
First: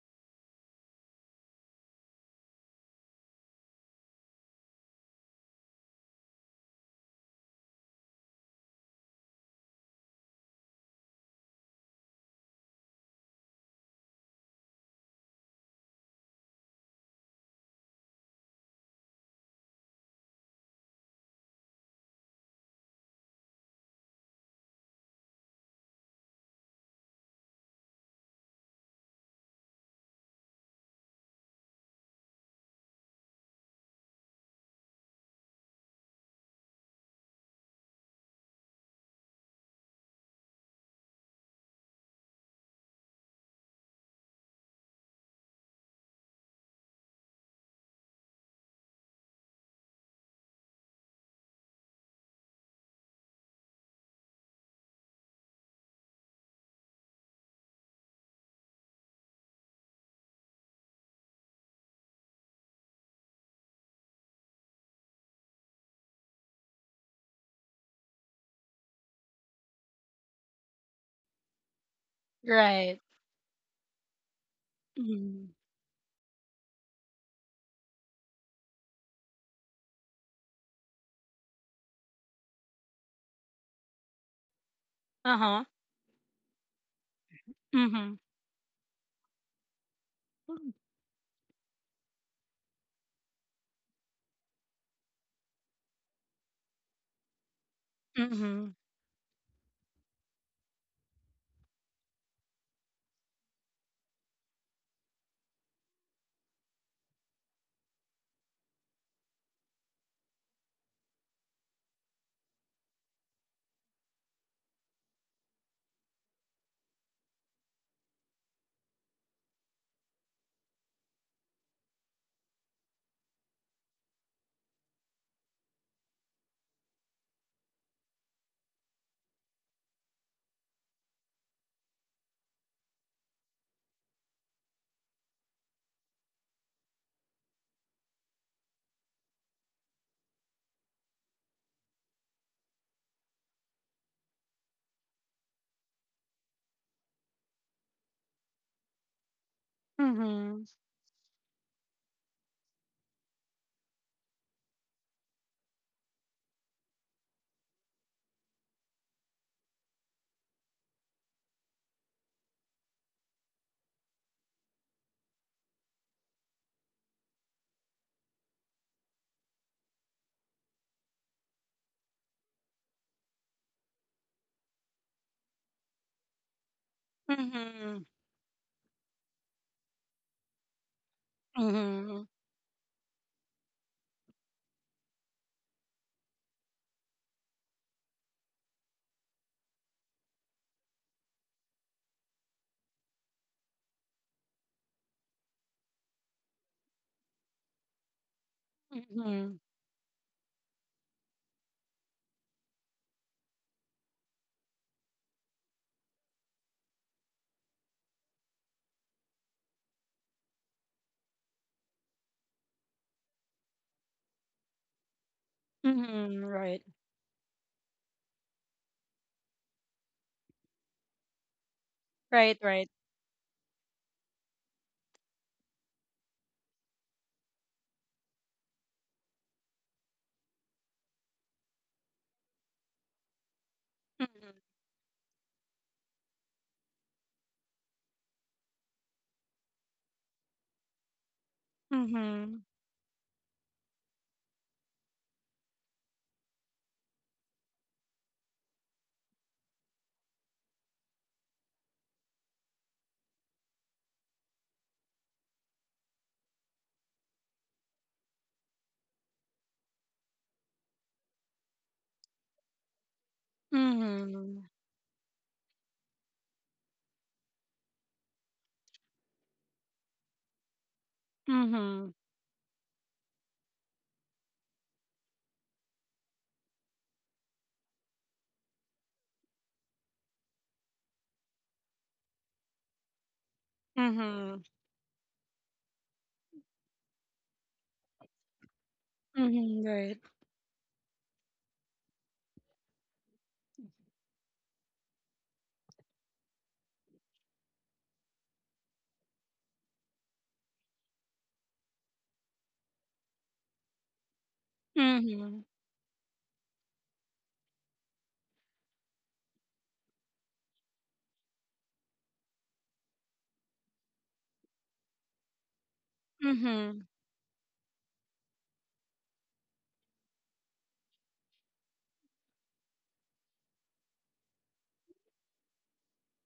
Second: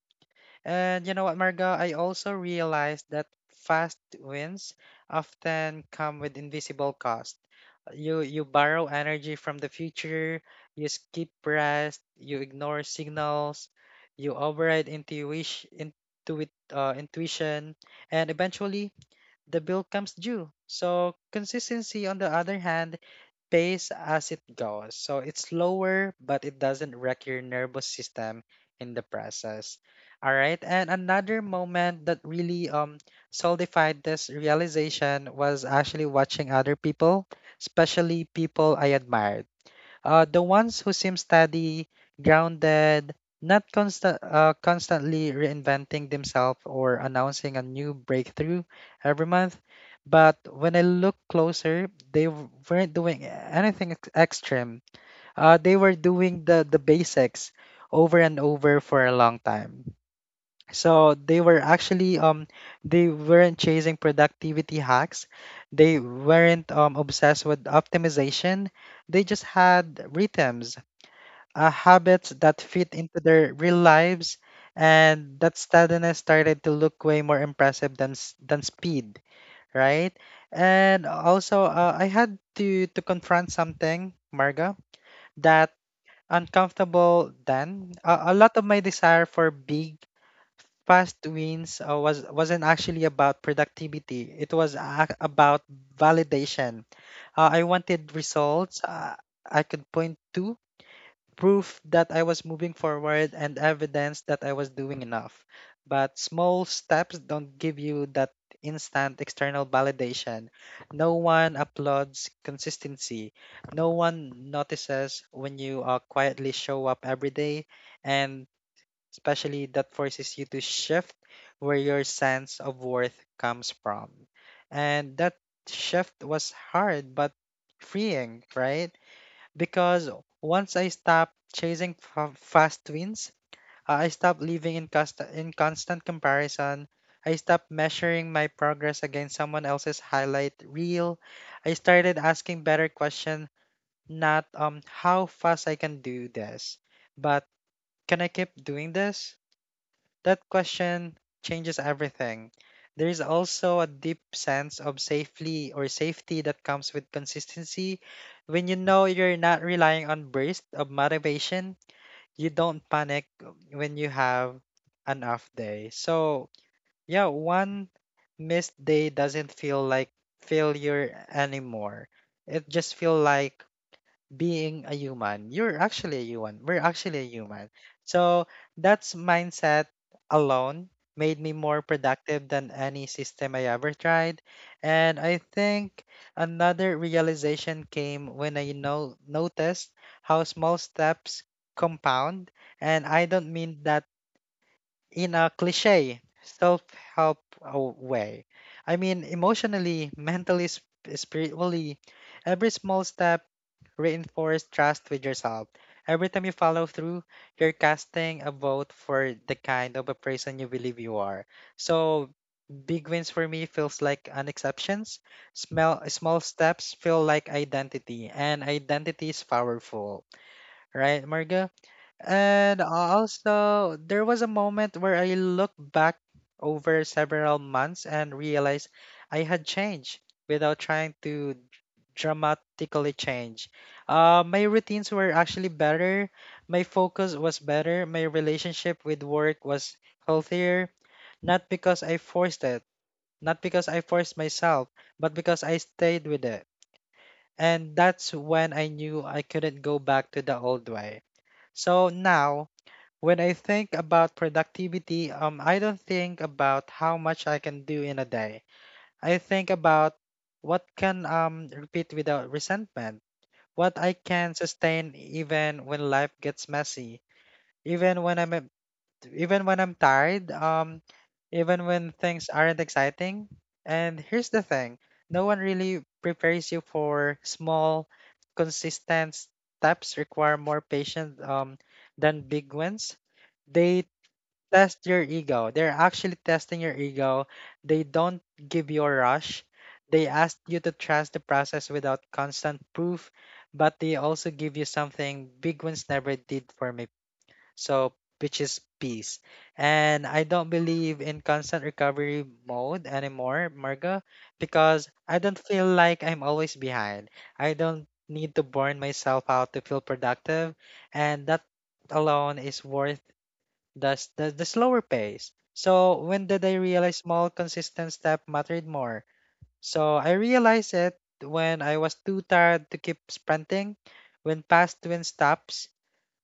B: And you know what, Marga? I also realized that fast wins often come with invisible cost. You borrow energy from the future, you skip rest, you ignore signals, you override intuition, intuition, and eventually the bill comes due. So consistency, on the other hand, pace as it goes. So it's slower, but it doesn't wreck your nervous system in the process. All right. And another moment that really solidified this realization was actually watching other people, especially people I admired. The ones who seem steady, grounded, not constantly reinventing themselves or announcing a new breakthrough every month. But when I look closer, they weren't doing anything extreme. They were doing the basics over and over for a long time. So they were actually they weren't chasing productivity hacks. They weren't obsessed with optimization. They just had rhythms, habits that fit
A: Right.
B: into their real lives, and
A: Mhm.
B: that steadiness started to look way more impressive than than speed, right? And also, I had to confront something, Marga,
A: Uh huh.
B: that uncomfortable then.
A: Mhm.
B: A lot of my desire for big past wins wasn't actually about productivity. It was about validation. I wanted
A: Mhm.
B: results I could point to, proof that I was moving forward, and evidence that I was doing enough. But small steps don't give you that instant external validation. No one applauds consistency. No one notices when you quietly show up every day, and especially that forces you to shift where your sense of worth comes from. And that shift was hard but freeing, right? Because once I stopped chasing fast wins, I stopped living in constant comparison. I stopped measuring my progress against someone else's highlight reel. I started asking better question, not how fast I can do this, but can I keep doing this? That
A: Mhm.
B: question changes everything. There is also a deep sense of safely or safety that comes with consistency. When you know you're not relying on bursts of motivation, you don't panic when you have an off day. So, yeah, one missed day doesn't feel like failure anymore. It just feels like being a human. You're actually a human. We're actually a human.
A: Mhm.
B: So that's mindset alone made me more
A: Mhm.
B: productive than any system I ever tried. And I think another realization came when I know noticed how small steps compound. And I don't mean that in a cliche self-help way. I mean,
A: Mhm.
B: emotionally, mentally, spiritually, every small step reinforce trust with yourself. Every time you follow through, you're casting a vote for the kind of a person you believe you are. So big wins for me feels like an exceptions.
A: Mhm.
B: Small
A: Right.
B: steps feel like identity, and identity is powerful, right, Margo?
A: Right.
B: And
A: Right.
B: also, there was a moment where I looked back over several months and realized I had changed without trying to dramatically change. Uh,
A: Mhm.
B: my routines were actually better, my focus was better, my relationship with work was healthier, not because I
A: Mhm.
B: forced it, not because I forced myself, but because I stayed with it. And that's when I knew I couldn't go back to the old way. So now, when I think about productivity, I don't think about how much I can do in a day. I think about what can repeat without resentment, what I can
A: Mhm.
B: sustain even when life gets messy, even when even when I'm tired, even when
A: Mhm.
B: things aren't exciting. And here's the thing, no one really prepares you for small, consistent steps require more patience than big ones, they
A: Mhm.
B: test your ego. They're actually testing your ego. They don't give you a rush.
A: Mhm. Right.
B: They ask you to trust the process without constant proof, but they also give you something big ones never did for me. So, which is peace. And I don't believe in constant recovery mode anymore, Marga, because I don't
A: Mhm.
B: feel like I'm always behind. I don't need to burn myself out to feel productive, and that alone is worth that's the slower pace. So when did I
A: Mhm.
B: realize small consistent step mattered more? So I realized it when I was too tired to keep sprinting, when past twin stops,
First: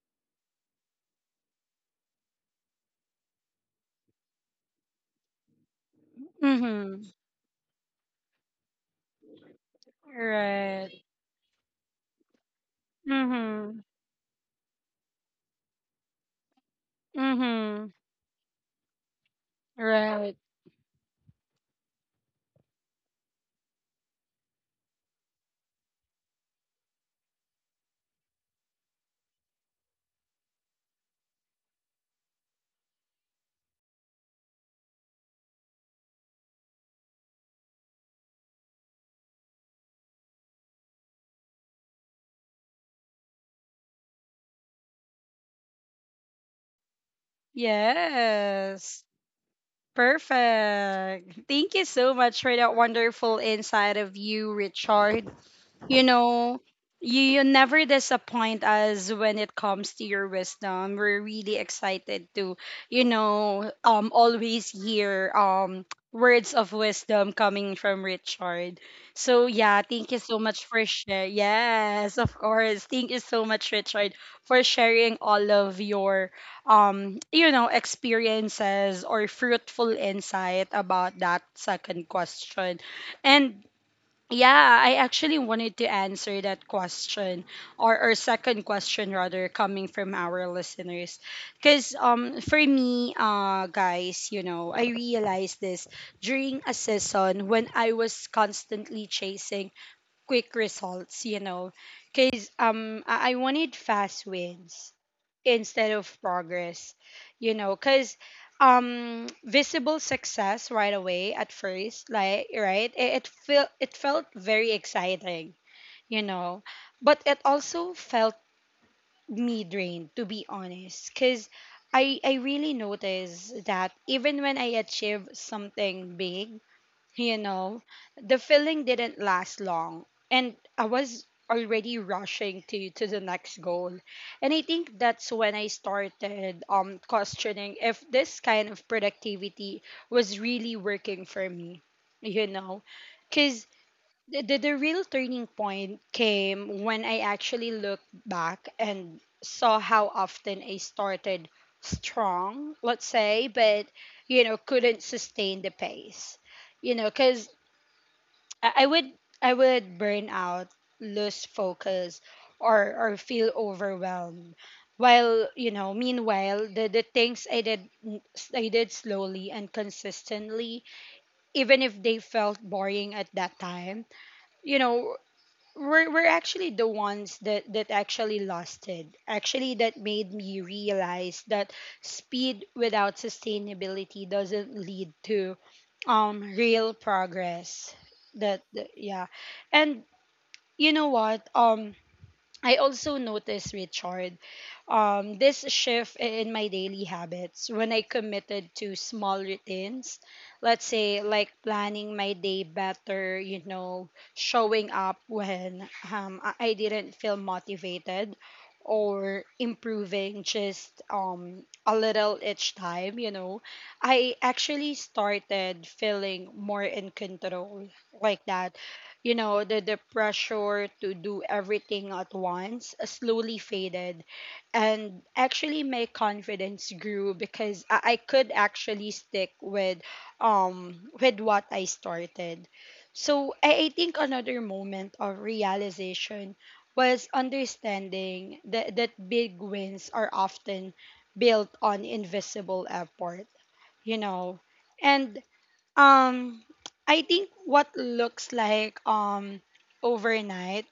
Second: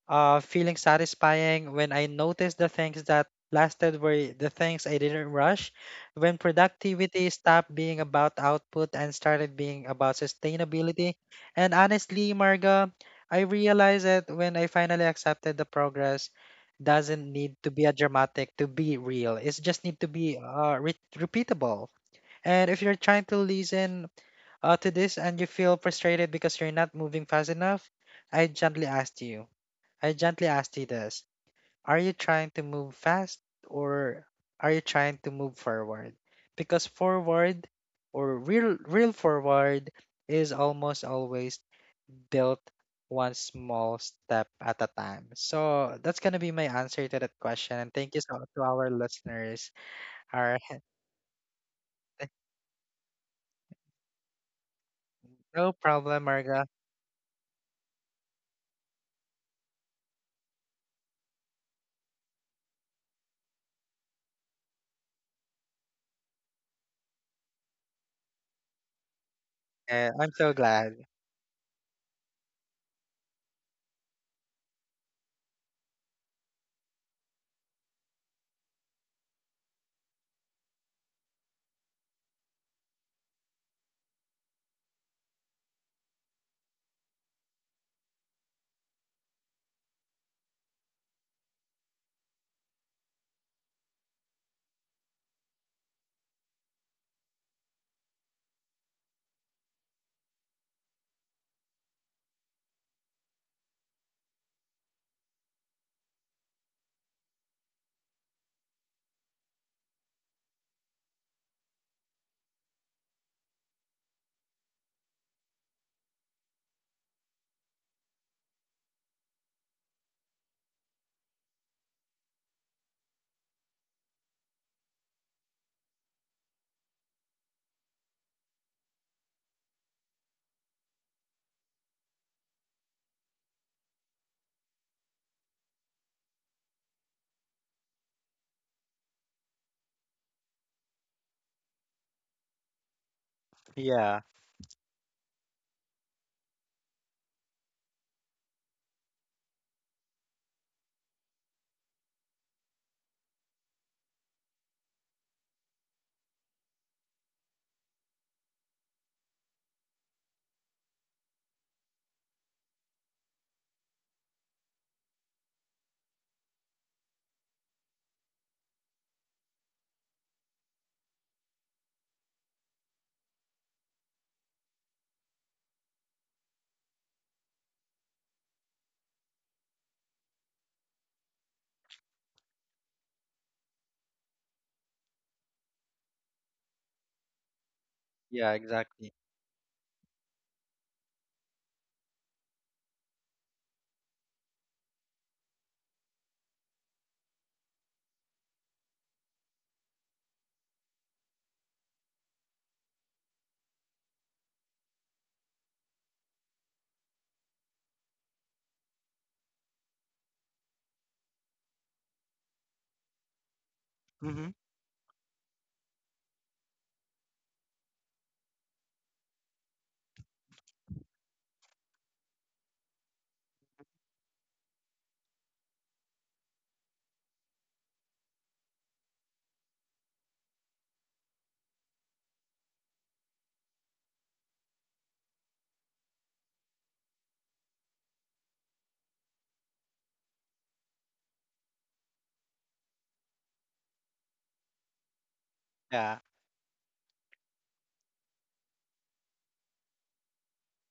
B: feeling satisfying when I noticed the things that lasted were the things I didn't rush, when
A: Mhm.
B: productivity stopped being about output and started being about
A: Right.
B: sustainability. And honestly, Marga, I
A: Mhm.
B: realized that when I finally accepted the progress doesn't need to be
A: Mhm.
B: a dramatic to be real. It just need to
A: Right.
B: be repeatable. And if you're trying to listen to this and you feel frustrated because you're not moving fast enough, I gently ask you I gently asked you this. Are you trying to move fast, or are you trying to move forward? Because forward or real forward is almost always built one small step at a time. So that's going to be my answer to that question. And thank you so to our
A: Yes.
B: listeners. All right.
A: Perfect. Thank you so much for that wonderful insight of you, Richard.
B: No
A: You
B: problem,
A: know,
B: Marga.
A: you never disappoint us when it comes to your wisdom. We're really excited to, you know, always hear words of wisdom coming from Richard. So yeah,
B: Eh,
A: thank you
B: I'm
A: so
B: so
A: much for
B: glad.
A: sharing. Yes, of course. Thank you so much, Richard, for sharing all of your you know, experiences or fruitful insight about that second question. And yeah, I actually wanted to answer that question or second question rather, coming from our listeners. Cuz for me, guys, you know, I realized this during a season when I was constantly chasing quick results, you know, because I wanted fast wins instead of progress, you know, because visible success right away at first, like right, it felt it felt very exciting, you know, but it also felt me drained, to be honest, because I really noticed that even when I achieve something big, you know, the feeling didn't last long, and I was already rushing to the next goal. And I think that's when I started questioning if this kind of productivity was really working for me, you know. Cuz
B: Yeah.
A: the real turning point came when I actually looked back and saw how often I started strong, let's say, but you know, couldn't sustain the pace. You know, because I I would I would burn out, lose focus, or feel overwhelmed. While, you know, meanwhile, the things I did slowly and consistently, even if they felt boring at that time, you know, we're actually the ones that actually lasted. Actually, that made me realize that speed without sustainability doesn't lead to real progress.
B: Yeah,
A: That, that
B: exactly.
A: yeah, and you know what, I also noticed, Richard, this shift in my daily habits when I committed to small routines. Let's say, like planning my day better, you know, showing up when I didn't feel motivated, or improving just a little each time, you know. I
B: Mm-hmm.
A: actually started feeling more in control, like that. You know, the pressure to do everything at once slowly faded. And actually, my confidence grew because I could actually stick with what I started. So I think another moment of realization was understanding that, big wins are often built on invisible effort, you know. And
B: Yeah.
A: um, I think what looks like overnight,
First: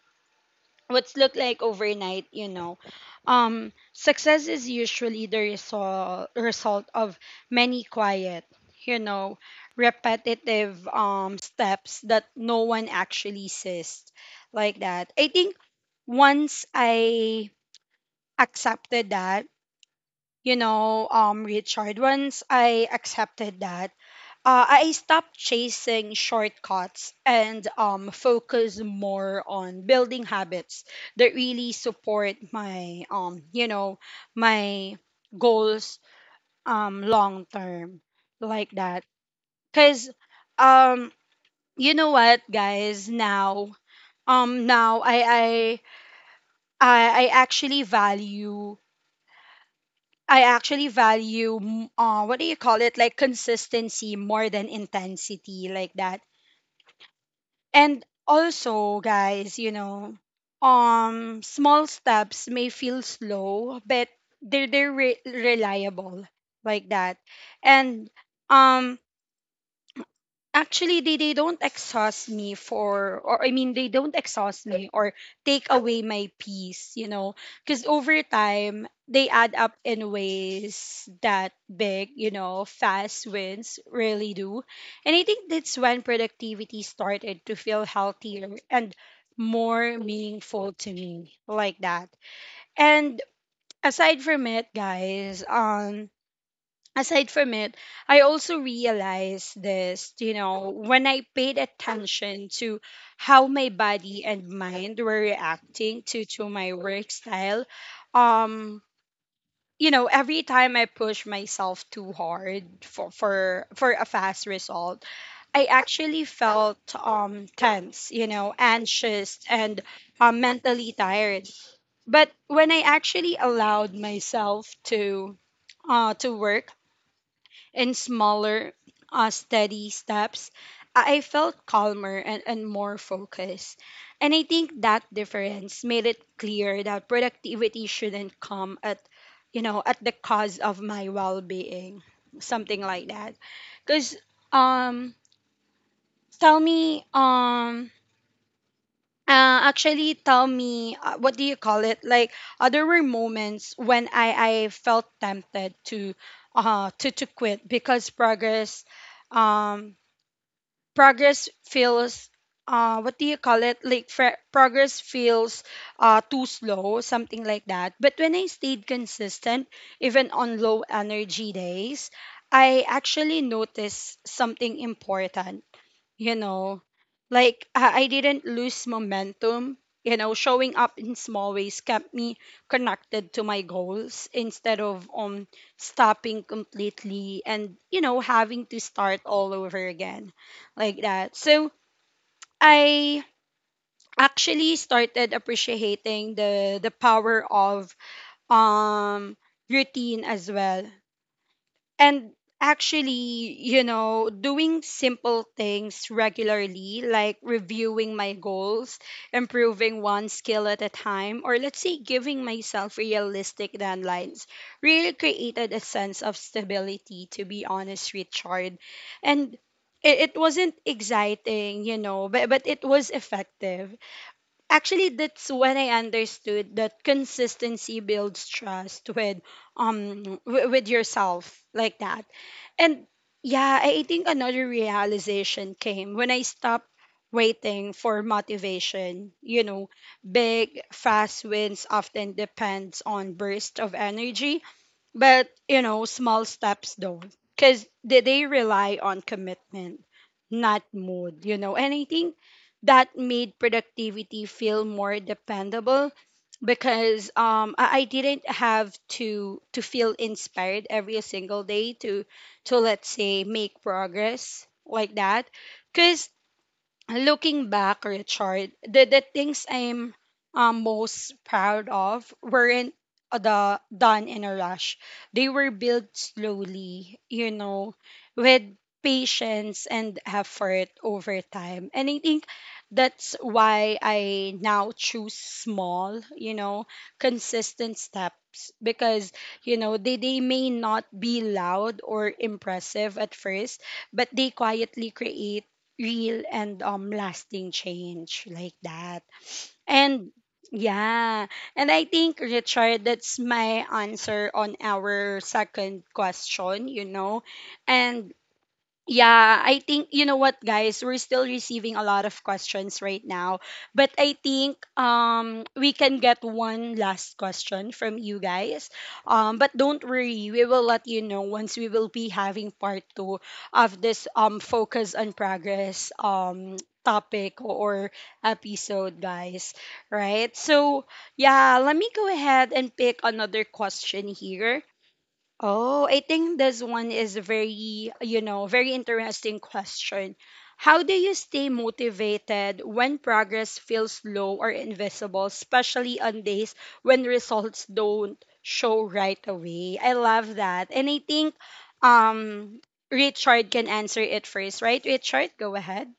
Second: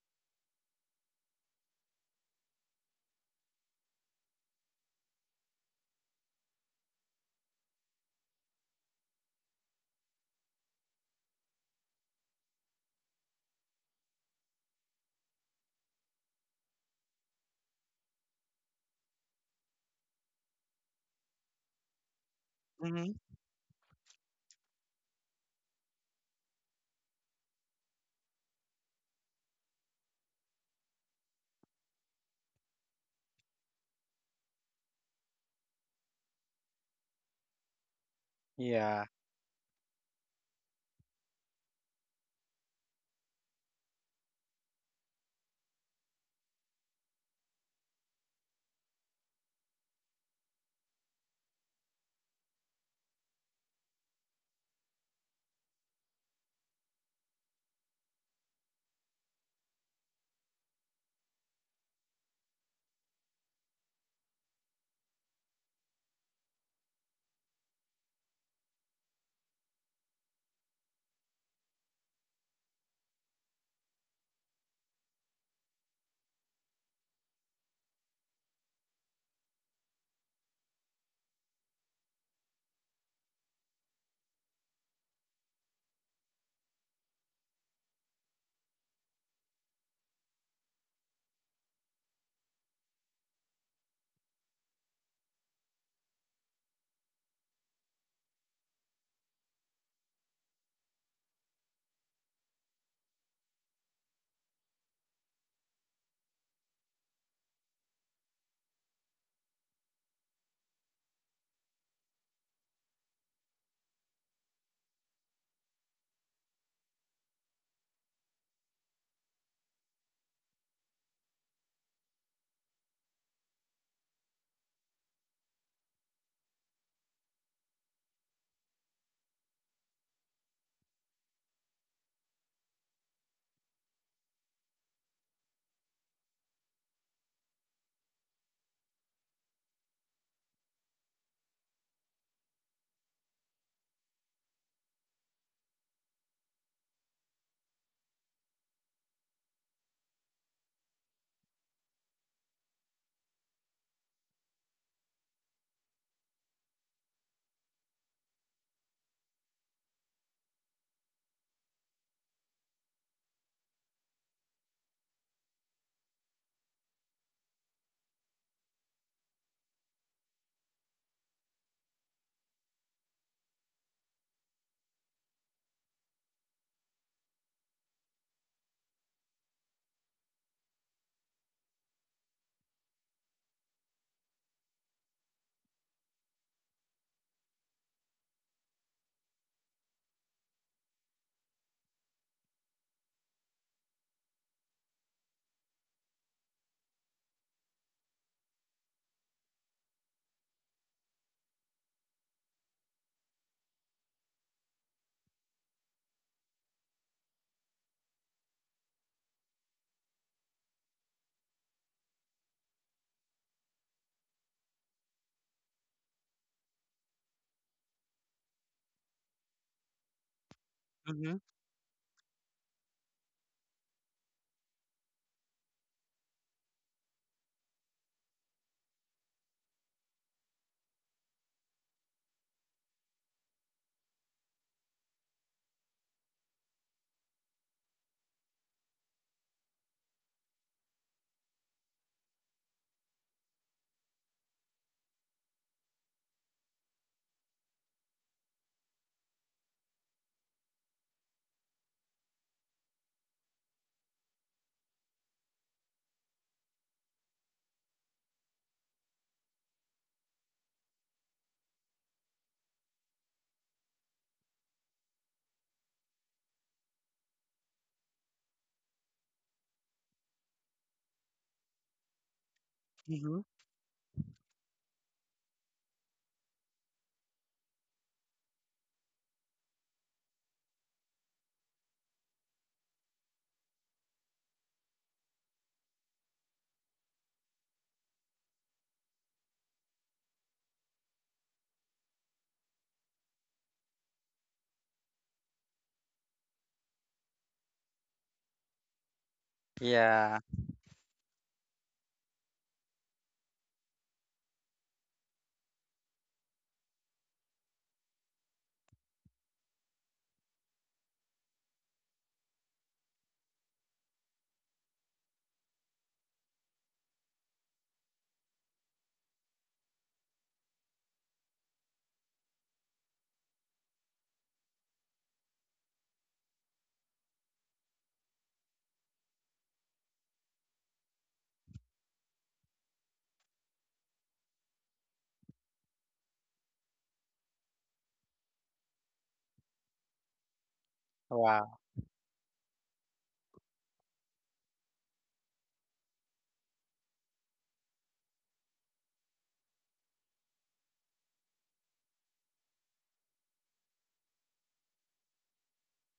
A: what's looked like overnight, you know, success is usually the result of many quiet, you know, repetitive steps that no one actually sees, like that. I think once I accepted that, you know, Richard, once I
B: Mm-hmm.
A: accepted that, I stopped chasing shortcuts and focus more on building habits that really support my, you know, my goals long term, like that.
B: Yeah.
A: Cause, um, you know what, guys, now, um, now I I I actually value, what do you call it? Like consistency more than intensity, like that. And also, guys, you know, small steps may feel slow, but reliable, like that. And um, actually they don't exhaust me for or I mean they don't exhaust me or take away my peace, you know, because over time they add up in ways that big, you know, fast wins really do. And I think that's when productivity started to feel healthier and more meaningful to me, like that. And aside from it, guys, aside from it, I also realized this, you know, when I paid attention to how my body and mind were reacting to my work style, um, you know, every time I push myself too hard for a fast result, I actually felt tense, you know, anxious and mentally tired. But when I actually allowed myself to work in smaller, steady steps, I felt calmer and more focused. And I think that difference made it clear that productivity shouldn't come at, you know, at the cost of my well-being, something like that. Because, um, tell me, um, actually tell me, what do you call it, like, there were moments when I felt tempted to quit because progress um feels what do you call it like fr- progress feels too slow, something like that. But when I stayed consistent, even on low energy days, I actually noticed something important, you know, like I didn't lose momentum. You know, showing up in small ways kept me connected to my goals instead of stopping completely, and you know, having to start all over again, like that. So I actually started appreciating the power of um routine as well. And actually, you know, doing simple things regularly, like reviewing my goals, improving one skill at a time, or let's say giving myself realistic deadlines, really created a sense of stability, to be honest, Richard. And it wasn't
B: Mm-hmm.
A: exciting, you know, but it was effective. Actually, that's when I understood that consistency builds trust with with yourself, like that. And yeah, I think another realization came when I stopped waiting for motivation, you know. Big fast wins often depends on bursts of energy, but, you know, small steps don't. Because they rely on commitment, not mood, you know. And I think that made productivity feel more dependable because I didn't have to feel inspired every single day to let's say make progress, like that. Because looking back, Richard, the things I'm most proud of weren't
B: Mm-hmm.
A: done in a rush. They were built slowly, you know, with patience and effort over time. And I think that's why I now choose small, you know, consistent steps because, you know, they may not be loud or impressive at first, but they quietly create real and lasting change, like that. And
B: Yeah.
A: yeah, and I think Richard, that's my answer on our second question, you know. And yeah, I think you know what guys, we're still receiving a lot of questions right now, but I think we can get one last question from you guys. But don't worry, we will let you know once we will be having part 2 of this focus on progress topic or episode guys, right? So, yeah, let me go ahead and pick another question here. Oh, I think this one is very, you know, very interesting question. How do you stay
B: Wow.
A: motivated when progress feels slow or invisible, especially on days when results don't show right away? I love that. And I think um Richard can answer it first, right? Richard, go ahead.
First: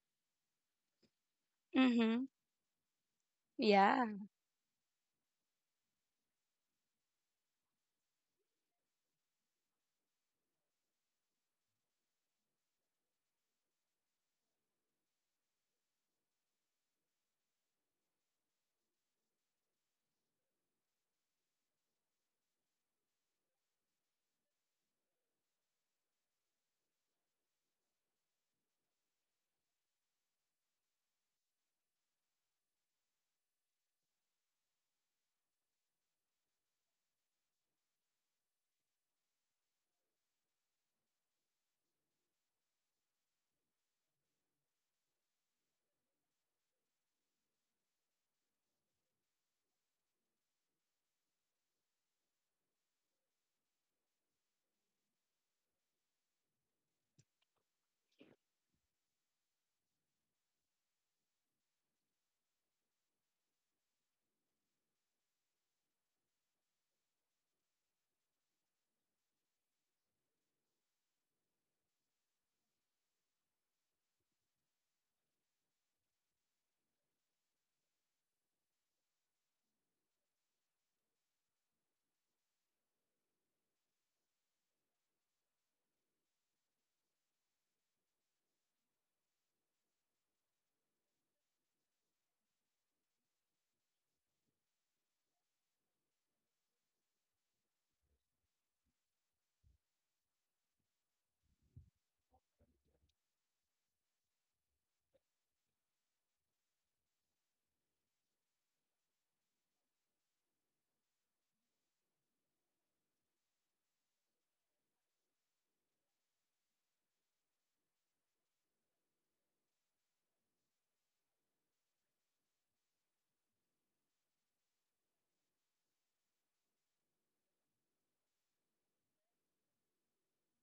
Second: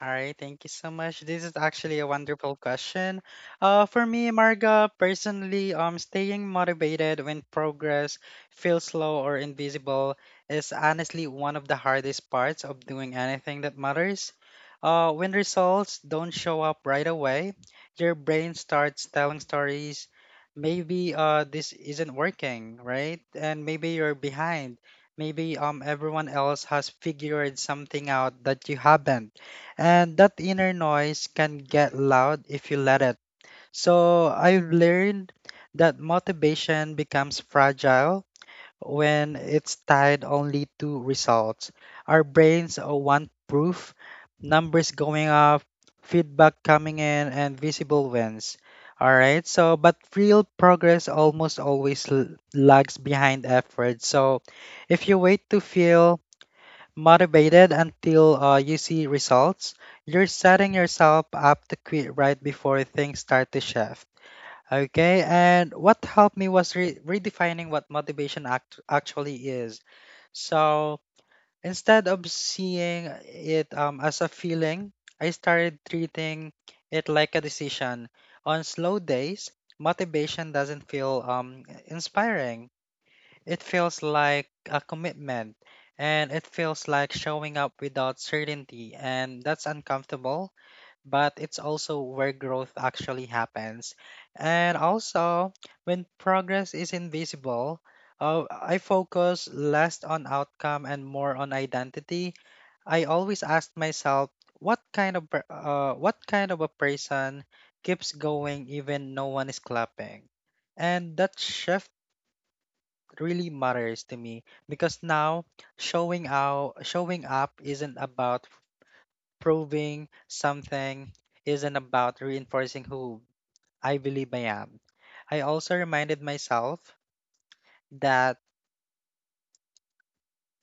B: All right, thank you so much. This is actually a
A: Mhm.
B: wonderful question. For
A: Yeah.
B: me, Marga, personally, staying motivated when progress feels slow or invisible is honestly one of the hardest parts of doing anything that matters. When results don't show up right away, your brain starts telling stories. Maybe this isn't working, right? And maybe you're behind. Maybe everyone else has figured something out that you haven't, and that inner noise can get loud if you let it. So I've learned that motivation becomes fragile when it's tied only to results. Our brains want proof, numbers going up, feedback coming in, and visible wins. All right. So, but real progress almost always lags behind effort. So, if you wait to feel motivated until you see results, you're setting yourself up to quit right before things start to shift. Okay, and what helped me was redefining what motivation actually is. So instead of seeing it as a feeling, I started treating it like a decision. On slow days, motivation doesn't feel inspiring, it feels like a commitment, and it feels like showing up without certainty, and that's uncomfortable, but it's also where growth actually happens. And also, when progress is invisible, I focus less on outcome and more on identity. I always ask myself, what kind of what kind of a person keeps going even no one is clapping? And that shift really matters to me because now showing up isn't about proving something, isn't about reinforcing who I believe I am. i also reminded myself that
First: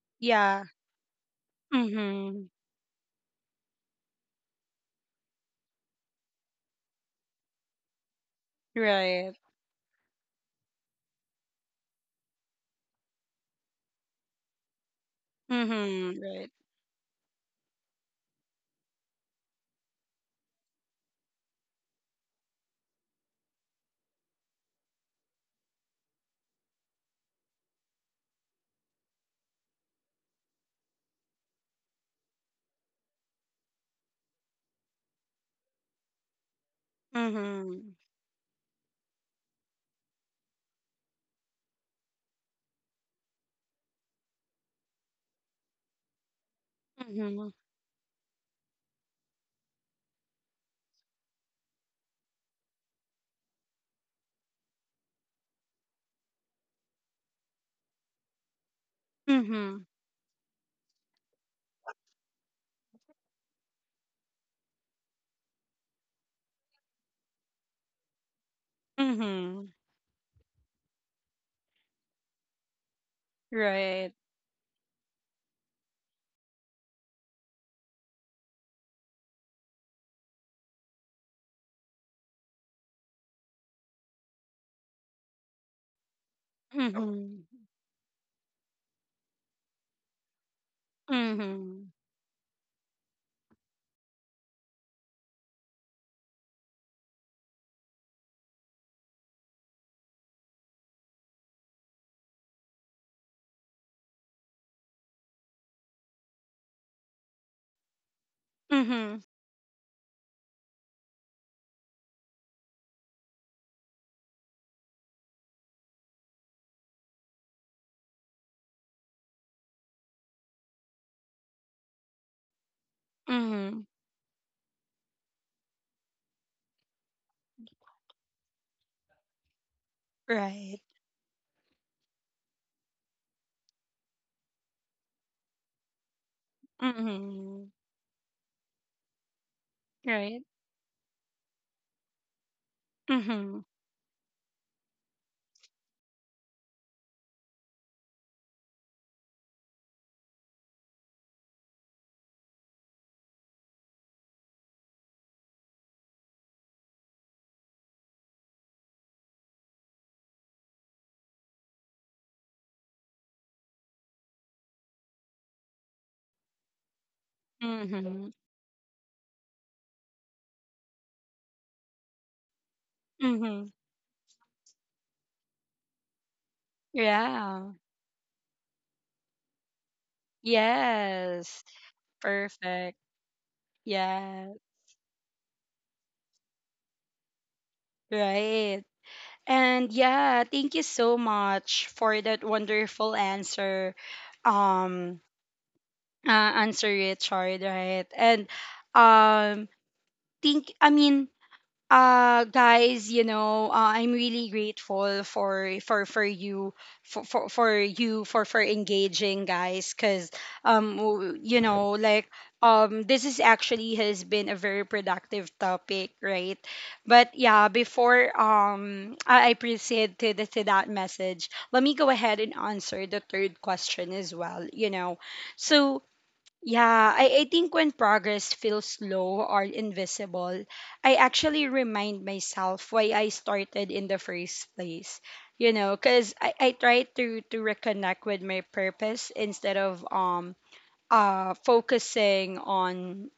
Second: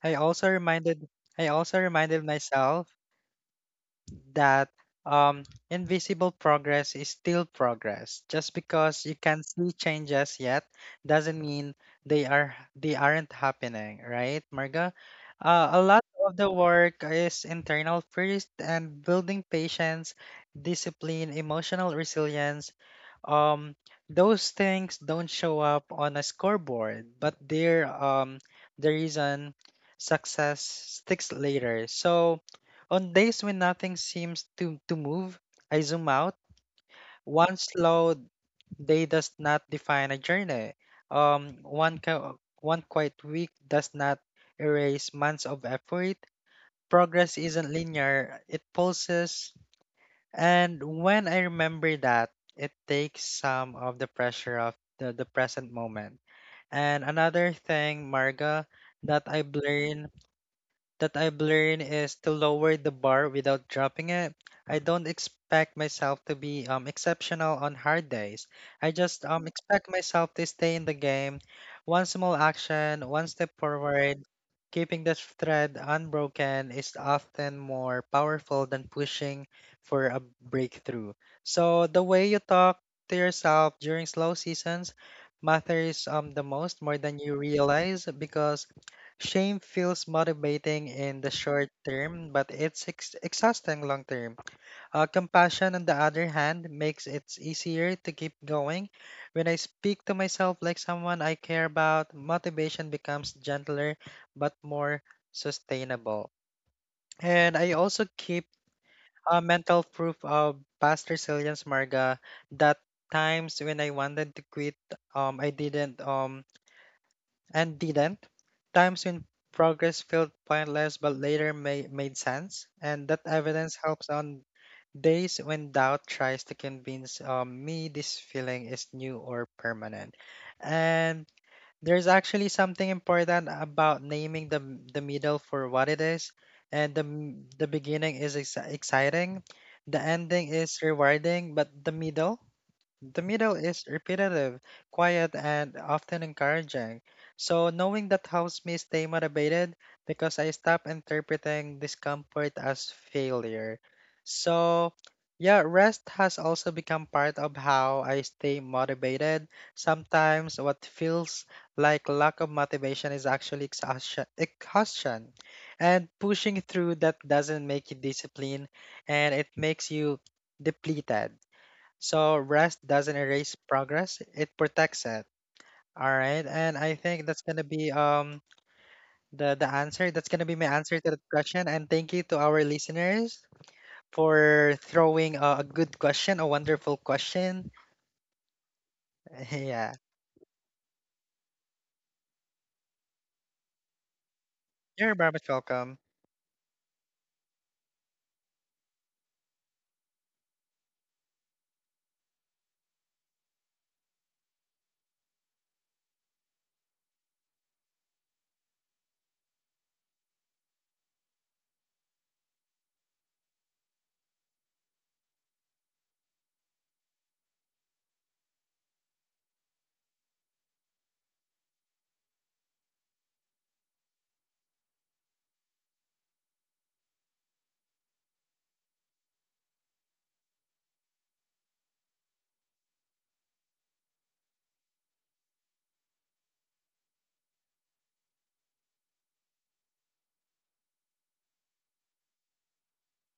B: i also
A: Yeah.
B: reminded I also reminded
A: Mhm.
B: myself that um, invisible progress is still progress. Just because you
A: Right.
B: can't see changes yet doesn't mean they aren't happening, right, Marga? A lot
A: Mhm.
B: of the
A: Right.
B: work is internal first and building patience, discipline, emotional resilience. Um, those things don't show up on a scoreboard, but they're the reason success sticks later. So on days when nothing seems to move, I zoom out. One
A: Mhm.
B: slow day does not define a journey. One quiet week does not erase months of effort. Progress
A: Mhm.
B: isn't linear, it pulses. And when I remember that, it takes some of the pressure of the present moment. And another thing, Marga, that I've
A: Mhm.
B: learned that I've learned is to lower the bar without dropping it. I don't expect myself to be exceptional on hard days. I just
A: Mhm.
B: expect myself to stay in the game, one small action, one step
A: Right.
B: forward. Keeping the thread unbroken is often more powerful than pushing for a breakthrough. So the way you talk to yourself during slow seasons matters the most
A: Oh,
B: more than you
A: mhm.
B: realize because shame feels motivating in the short
A: Mhm.
B: term, but it's exhausting long term. Compassion, on the other hand, makes it easier to keep going. When I speak to myself like someone I care about, motivation becomes gentler but more sustainable. And I also keep
A: Mhm.
B: a mental proof of past resilience, Marga, that times when I wanted to quit, I didn't, and didn't, times when progress felt pointless but later made sense, and that evidence
A: Mhm.
B: helps on days when doubt tries to convince me this feeling is new or permanent.
A: Right.
B: And there's actually something important about naming the middle for what it is, and the
A: Mhm.
B: beginning is exciting, the
A: Right.
B: ending is rewarding, but the middle. The middle
A: Mhm.
B: is repetitive, quiet, and often encouraging. So, knowing that helps me stay motivated because I stop interpreting discomfort as failure. So, yeah, rest has also become part of how I stay motivated. Sometimes, what feels like lack of motivation is actually exhaustion. And pushing through that doesn't make you
A: Mhm.
B: disciplined and it makes you depleted. So rest doesn't erase
A: Mhm.
B: progress, it protects it. All right. And I think that's gonna
A: Yeah.
B: be the answer. That's gonna be my answer to the
A: Yes.
B: question. And thank you to our
A: Perfect.
B: listeners
A: Yeah.
B: for throwing a good question, a wonderful question.
A: Right. And
B: Yeah.
A: yeah, thank you so much for that wonderful answer.
B: You're
A: Um
B: very much welcome.
A: answer Richard, right? And um think I mean guys, you know, I'm really grateful for you for you for engaging guys because you know, like this is actually has been a very productive topic, right? But yeah, before I proceed to, the, to that message, let me go ahead and answer the third question as well, you know. So yeah, I think when progress feels slow or invisible, I actually remind myself why I started in the first place. You know, because I try to reconnect with my purpose instead of focusing on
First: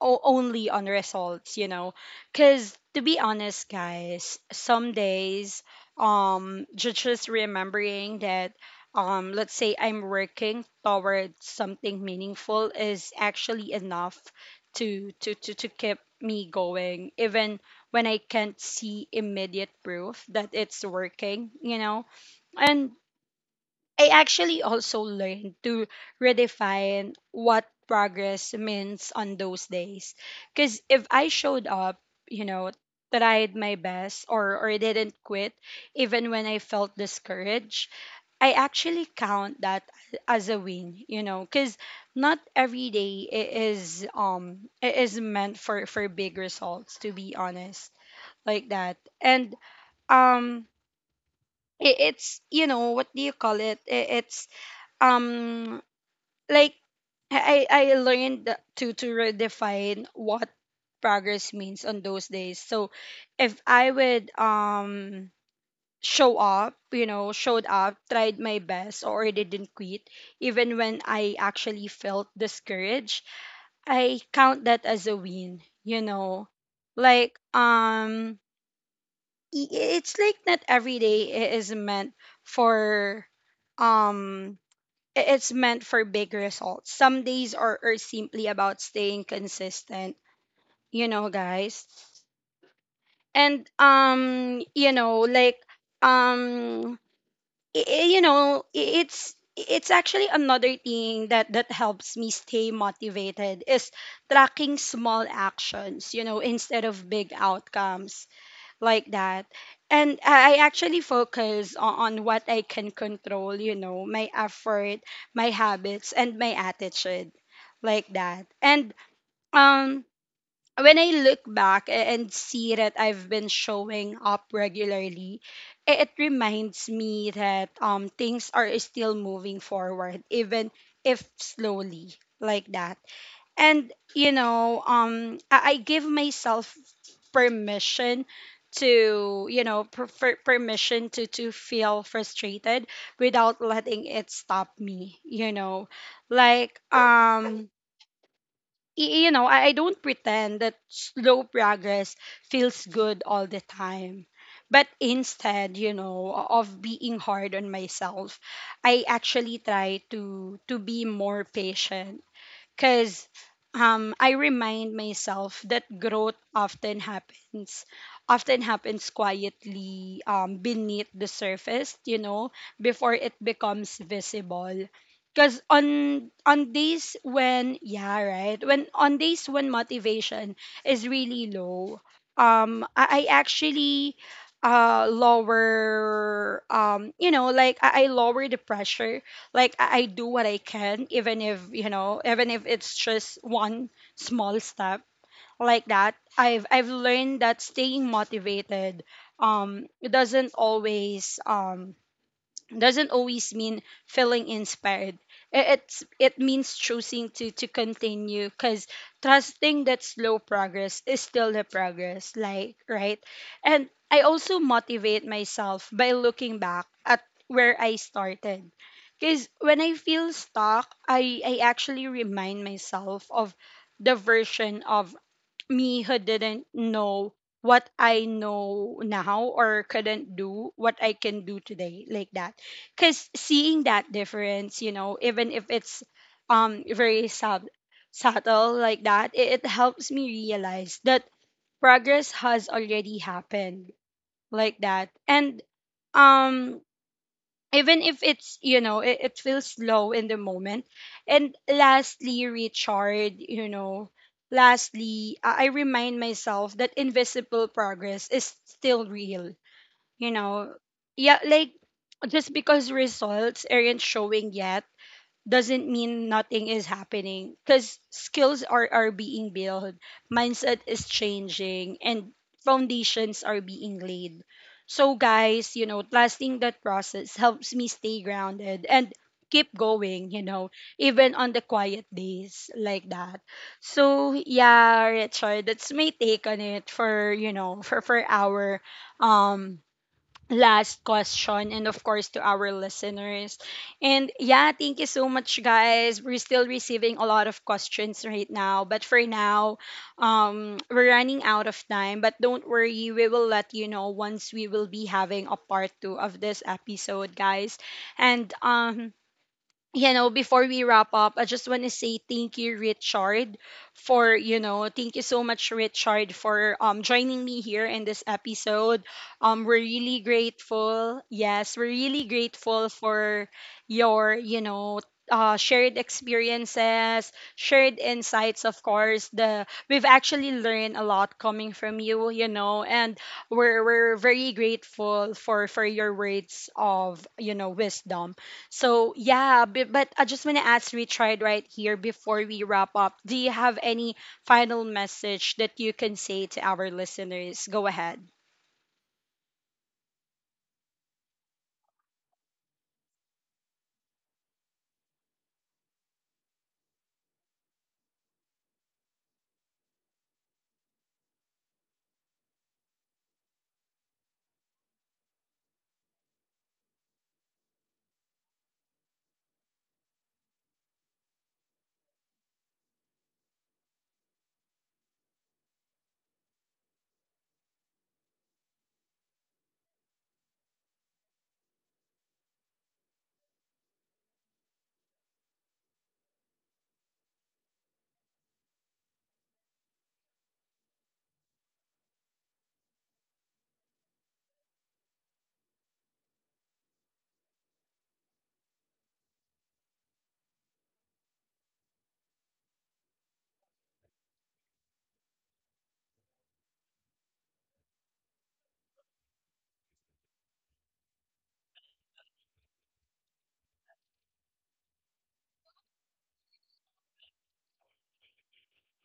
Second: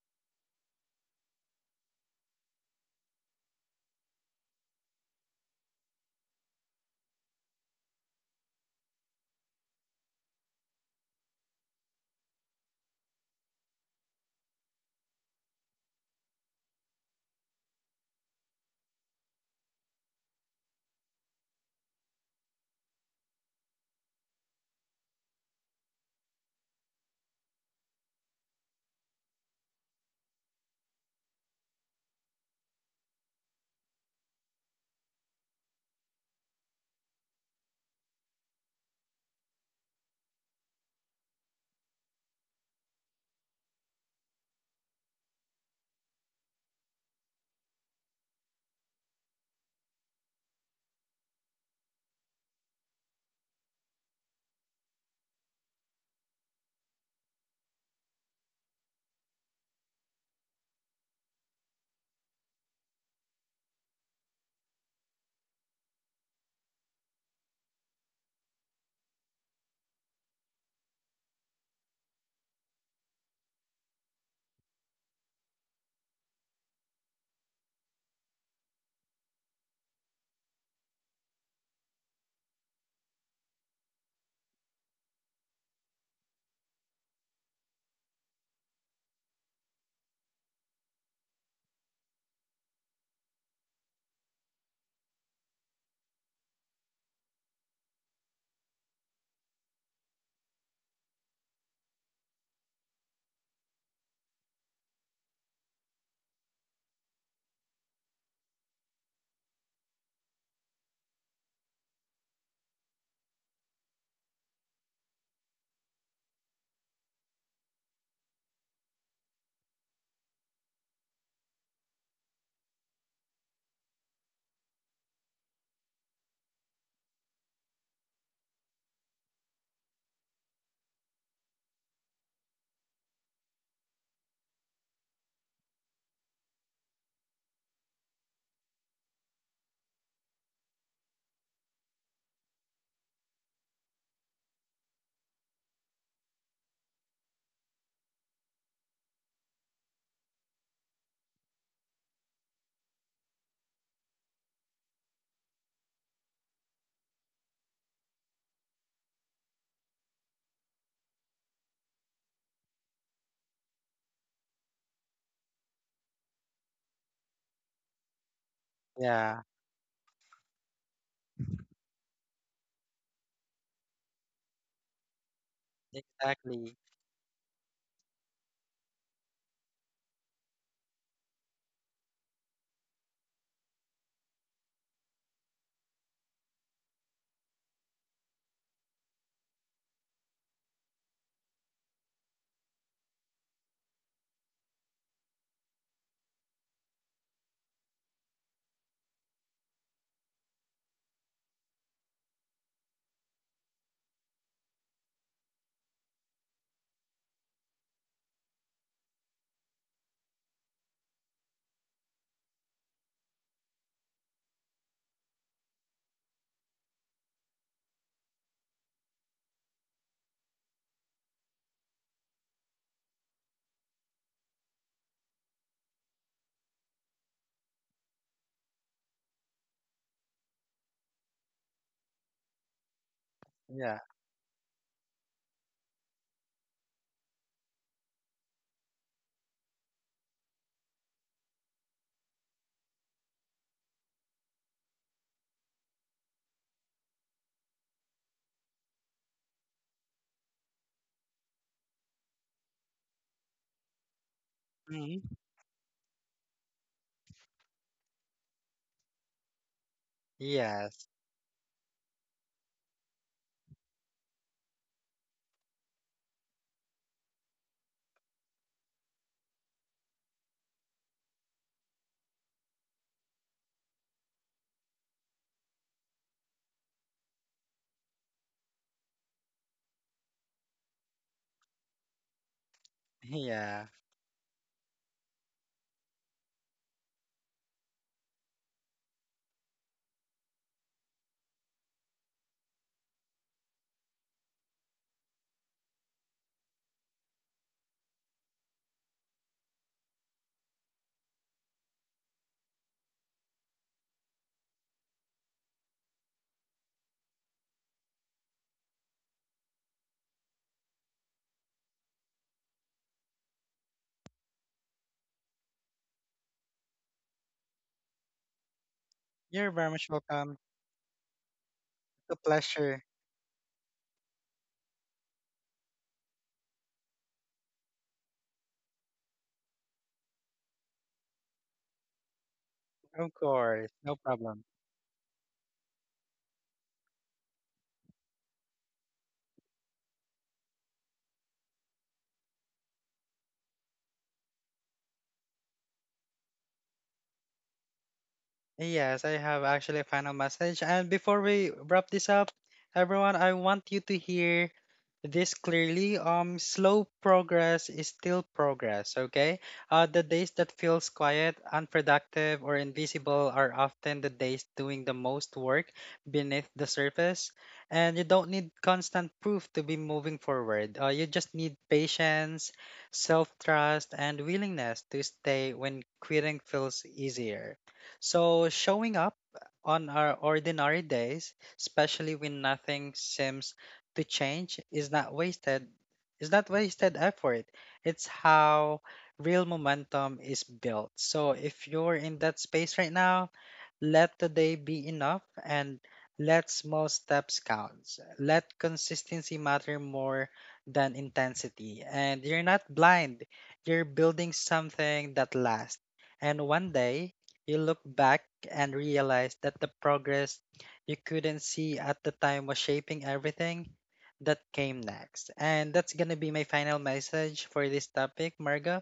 A: only on results, you know. Because to be honest, guys, some days, just remembering that, let's say I'm working toward something meaningful is actually enough to keep me going, even when I can't see immediate proof that it's working, you know. And I actually also learned to redefine what progress means on those days. Because if I showed up, you know, tried my best or didn't quit, even when I felt discouraged, I actually count that as a win, you know, because not every day is is meant for big results, to be honest, like that. And um it's, you know, what do you call it, it's um like I learned to redefine what progress means on those days. So if I would show up, you know, showed up, tried my best or didn't quit, even when I actually felt discouraged, I count that as a win, you know. Like it's like not every day is meant for um it's meant for big results. Some days are simply about staying consistent, you know, guys. And you know, like um, you know, it's actually another thing that helps me stay motivated is tracking small actions, you know, instead of big outcomes, like that. And I actually focus on what I can control, you know, my effort, my habits, and my attitude, like that. And um, when I look back and see that I've been showing up regularly, it reminds me that things are still moving forward, even if slowly, like that. And you know, I give myself permission to, you know, permission to feel frustrated without letting it stop me, you know. Like you know, I don't pretend that slow progress feels good all the time, but instead, you know, of being hard on myself, I actually try to be more patient because I remind myself that growth often happens
B: Yeah,
A: quietly, beneath the surface, you know, before it becomes visible. Because on
B: exactly.
A: days when, yeah, right, when on days when motivation is really low, I actually lower, you know, like I lower the pressure. Like I do what I can, even if, you know, even if it's just one small step, like that. I've learned that staying motivated, it doesn't always, doesn't always mean feeling inspired. I- It's, it means choosing to continue because trusting that slow progress is still the progress, like, right. And I also motivate myself by looking back at where I started. Because when I feel stuck, I actually remind myself of the version of me who didn't know what I know now or couldn't do what I can do today, like that, cuz seeing
B: Yeah.
A: that difference, you know, even if it's very subtle, like that, it helps me realize that progress has already happened, like that. And um even if it's, you know, it feels low in the moment. And lastly, Richard, you know,
B: Mhm.
A: lastly, I remind myself that invisible progress is still real, you know.
B: Yes.
A: Yeah, like, just because results aren't showing yet doesn't mean nothing is happening, because skills are being built, mindset is changing, and foundations are being laid. So, guys, you know, trusting that process helps me stay grounded and keep going, you know, even on the quiet days, like that.
B: Yeah.
A: So, yeah, Richard, that's my take on it for, you know, for our um last question, and of course to our listeners. And yeah, thank you so much, guys, we're still receiving a lot of questions right now, but for now, we're running out of time, but don't worry, we will let you know once we will be having a part two of this episode, guys. And you know, before we wrap up, I just want to say thank you, Richard, for, you know, thank you so much, Richard, for joining me here in this episode.
B: You're
A: We're
B: very much
A: really
B: welcome.
A: grateful. Yes, we're really
B: It's a
A: grateful
B: pleasure.
A: for your, you know. Shared experiences, shared insights, of course. The we've actually learned a lot coming from you, you know, and
B: Of course. No
A: we're very
B: problem.
A: grateful for your words of, you know, wisdom. So yeah, but I just want to ask Richard right here before we wrap up. Do you have any final message that you can say to our listeners? Go ahead.
B: Yes, I have actually a final message. And before we wrap this up, everyone, I want you to hear this clearly. Slow progress is still progress, okay? The days that feels quiet, unproductive, or invisible are often the days doing the most work beneath the surface. And you don't need constant proof to be moving forward. You just need patience, self-trust, and willingness to stay when quitting feels easier. So, showing up on our ordinary days, especially when nothing seems to change, is not wasted. Is not wasted effort. It's how real momentum is built. So, if you're in that space right now, let today be enough and let small steps count. Let consistency matter more than intensity. And you're not blind, you're building something that lasts. And one day, you look back and realize that the progress you couldn't see at the time was shaping everything that came next. And that's going to be my final message for this topic, Marga.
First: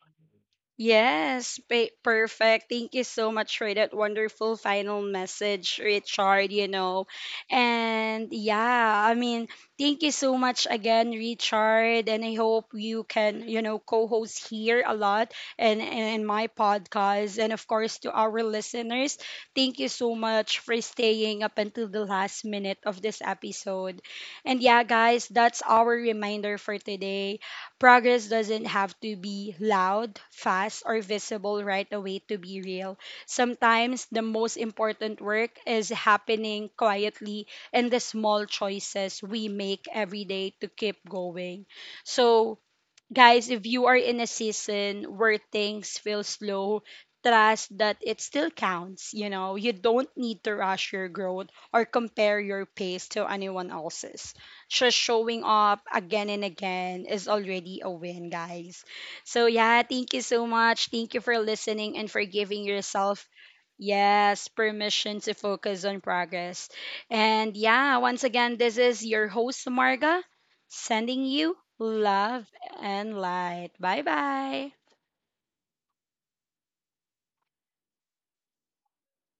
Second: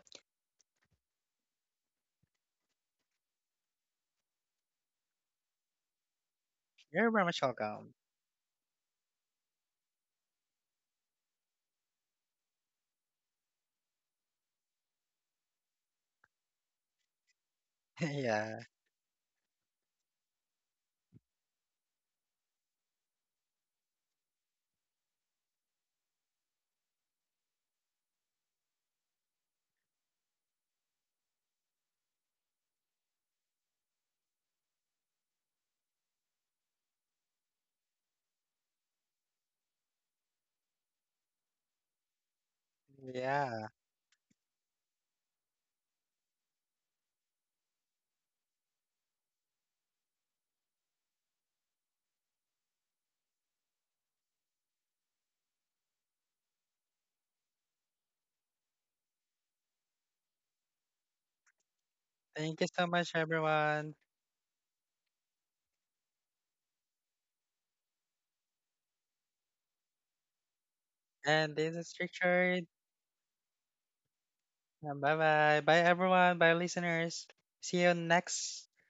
A: Yes, perfect. Thank you so much for that wonderful final message, Richard, you know.
B: You're very much welcome.
A: And yeah, I mean, thank you so much again, Richard, and I hope you can, you know, co-host here a lot and in my podcast and of course to our
B: Yeah.
A: listeners. Thank you so much for staying up until the last minute of this episode. And yeah, guys, that's our reminder for today. Progress doesn't have to be loud, fast, or visible right away to be real. Sometimes the most important work is happening quietly in the small choices we make every day to keep going. So, guys, if
B: Yeah.
A: you are in a season where things feel slow, trust that it still counts. You know, you don't need to rush your growth or compare your pace to anyone else's. Just showing up again and again is already a win, guys. So, yeah, thank you so much. Thank you for listening and for
B: Thank
A: giving
B: you so much,
A: yourself.
B: everyone.
A: Yes, permission to focus on progress. And yeah, once again, this is your host, Marga, sending you
B: And this is
A: love
B: Richard.
A: and light. Bye bye.
B: Bye bye. Bye, everyone. Bye, listeners. See you next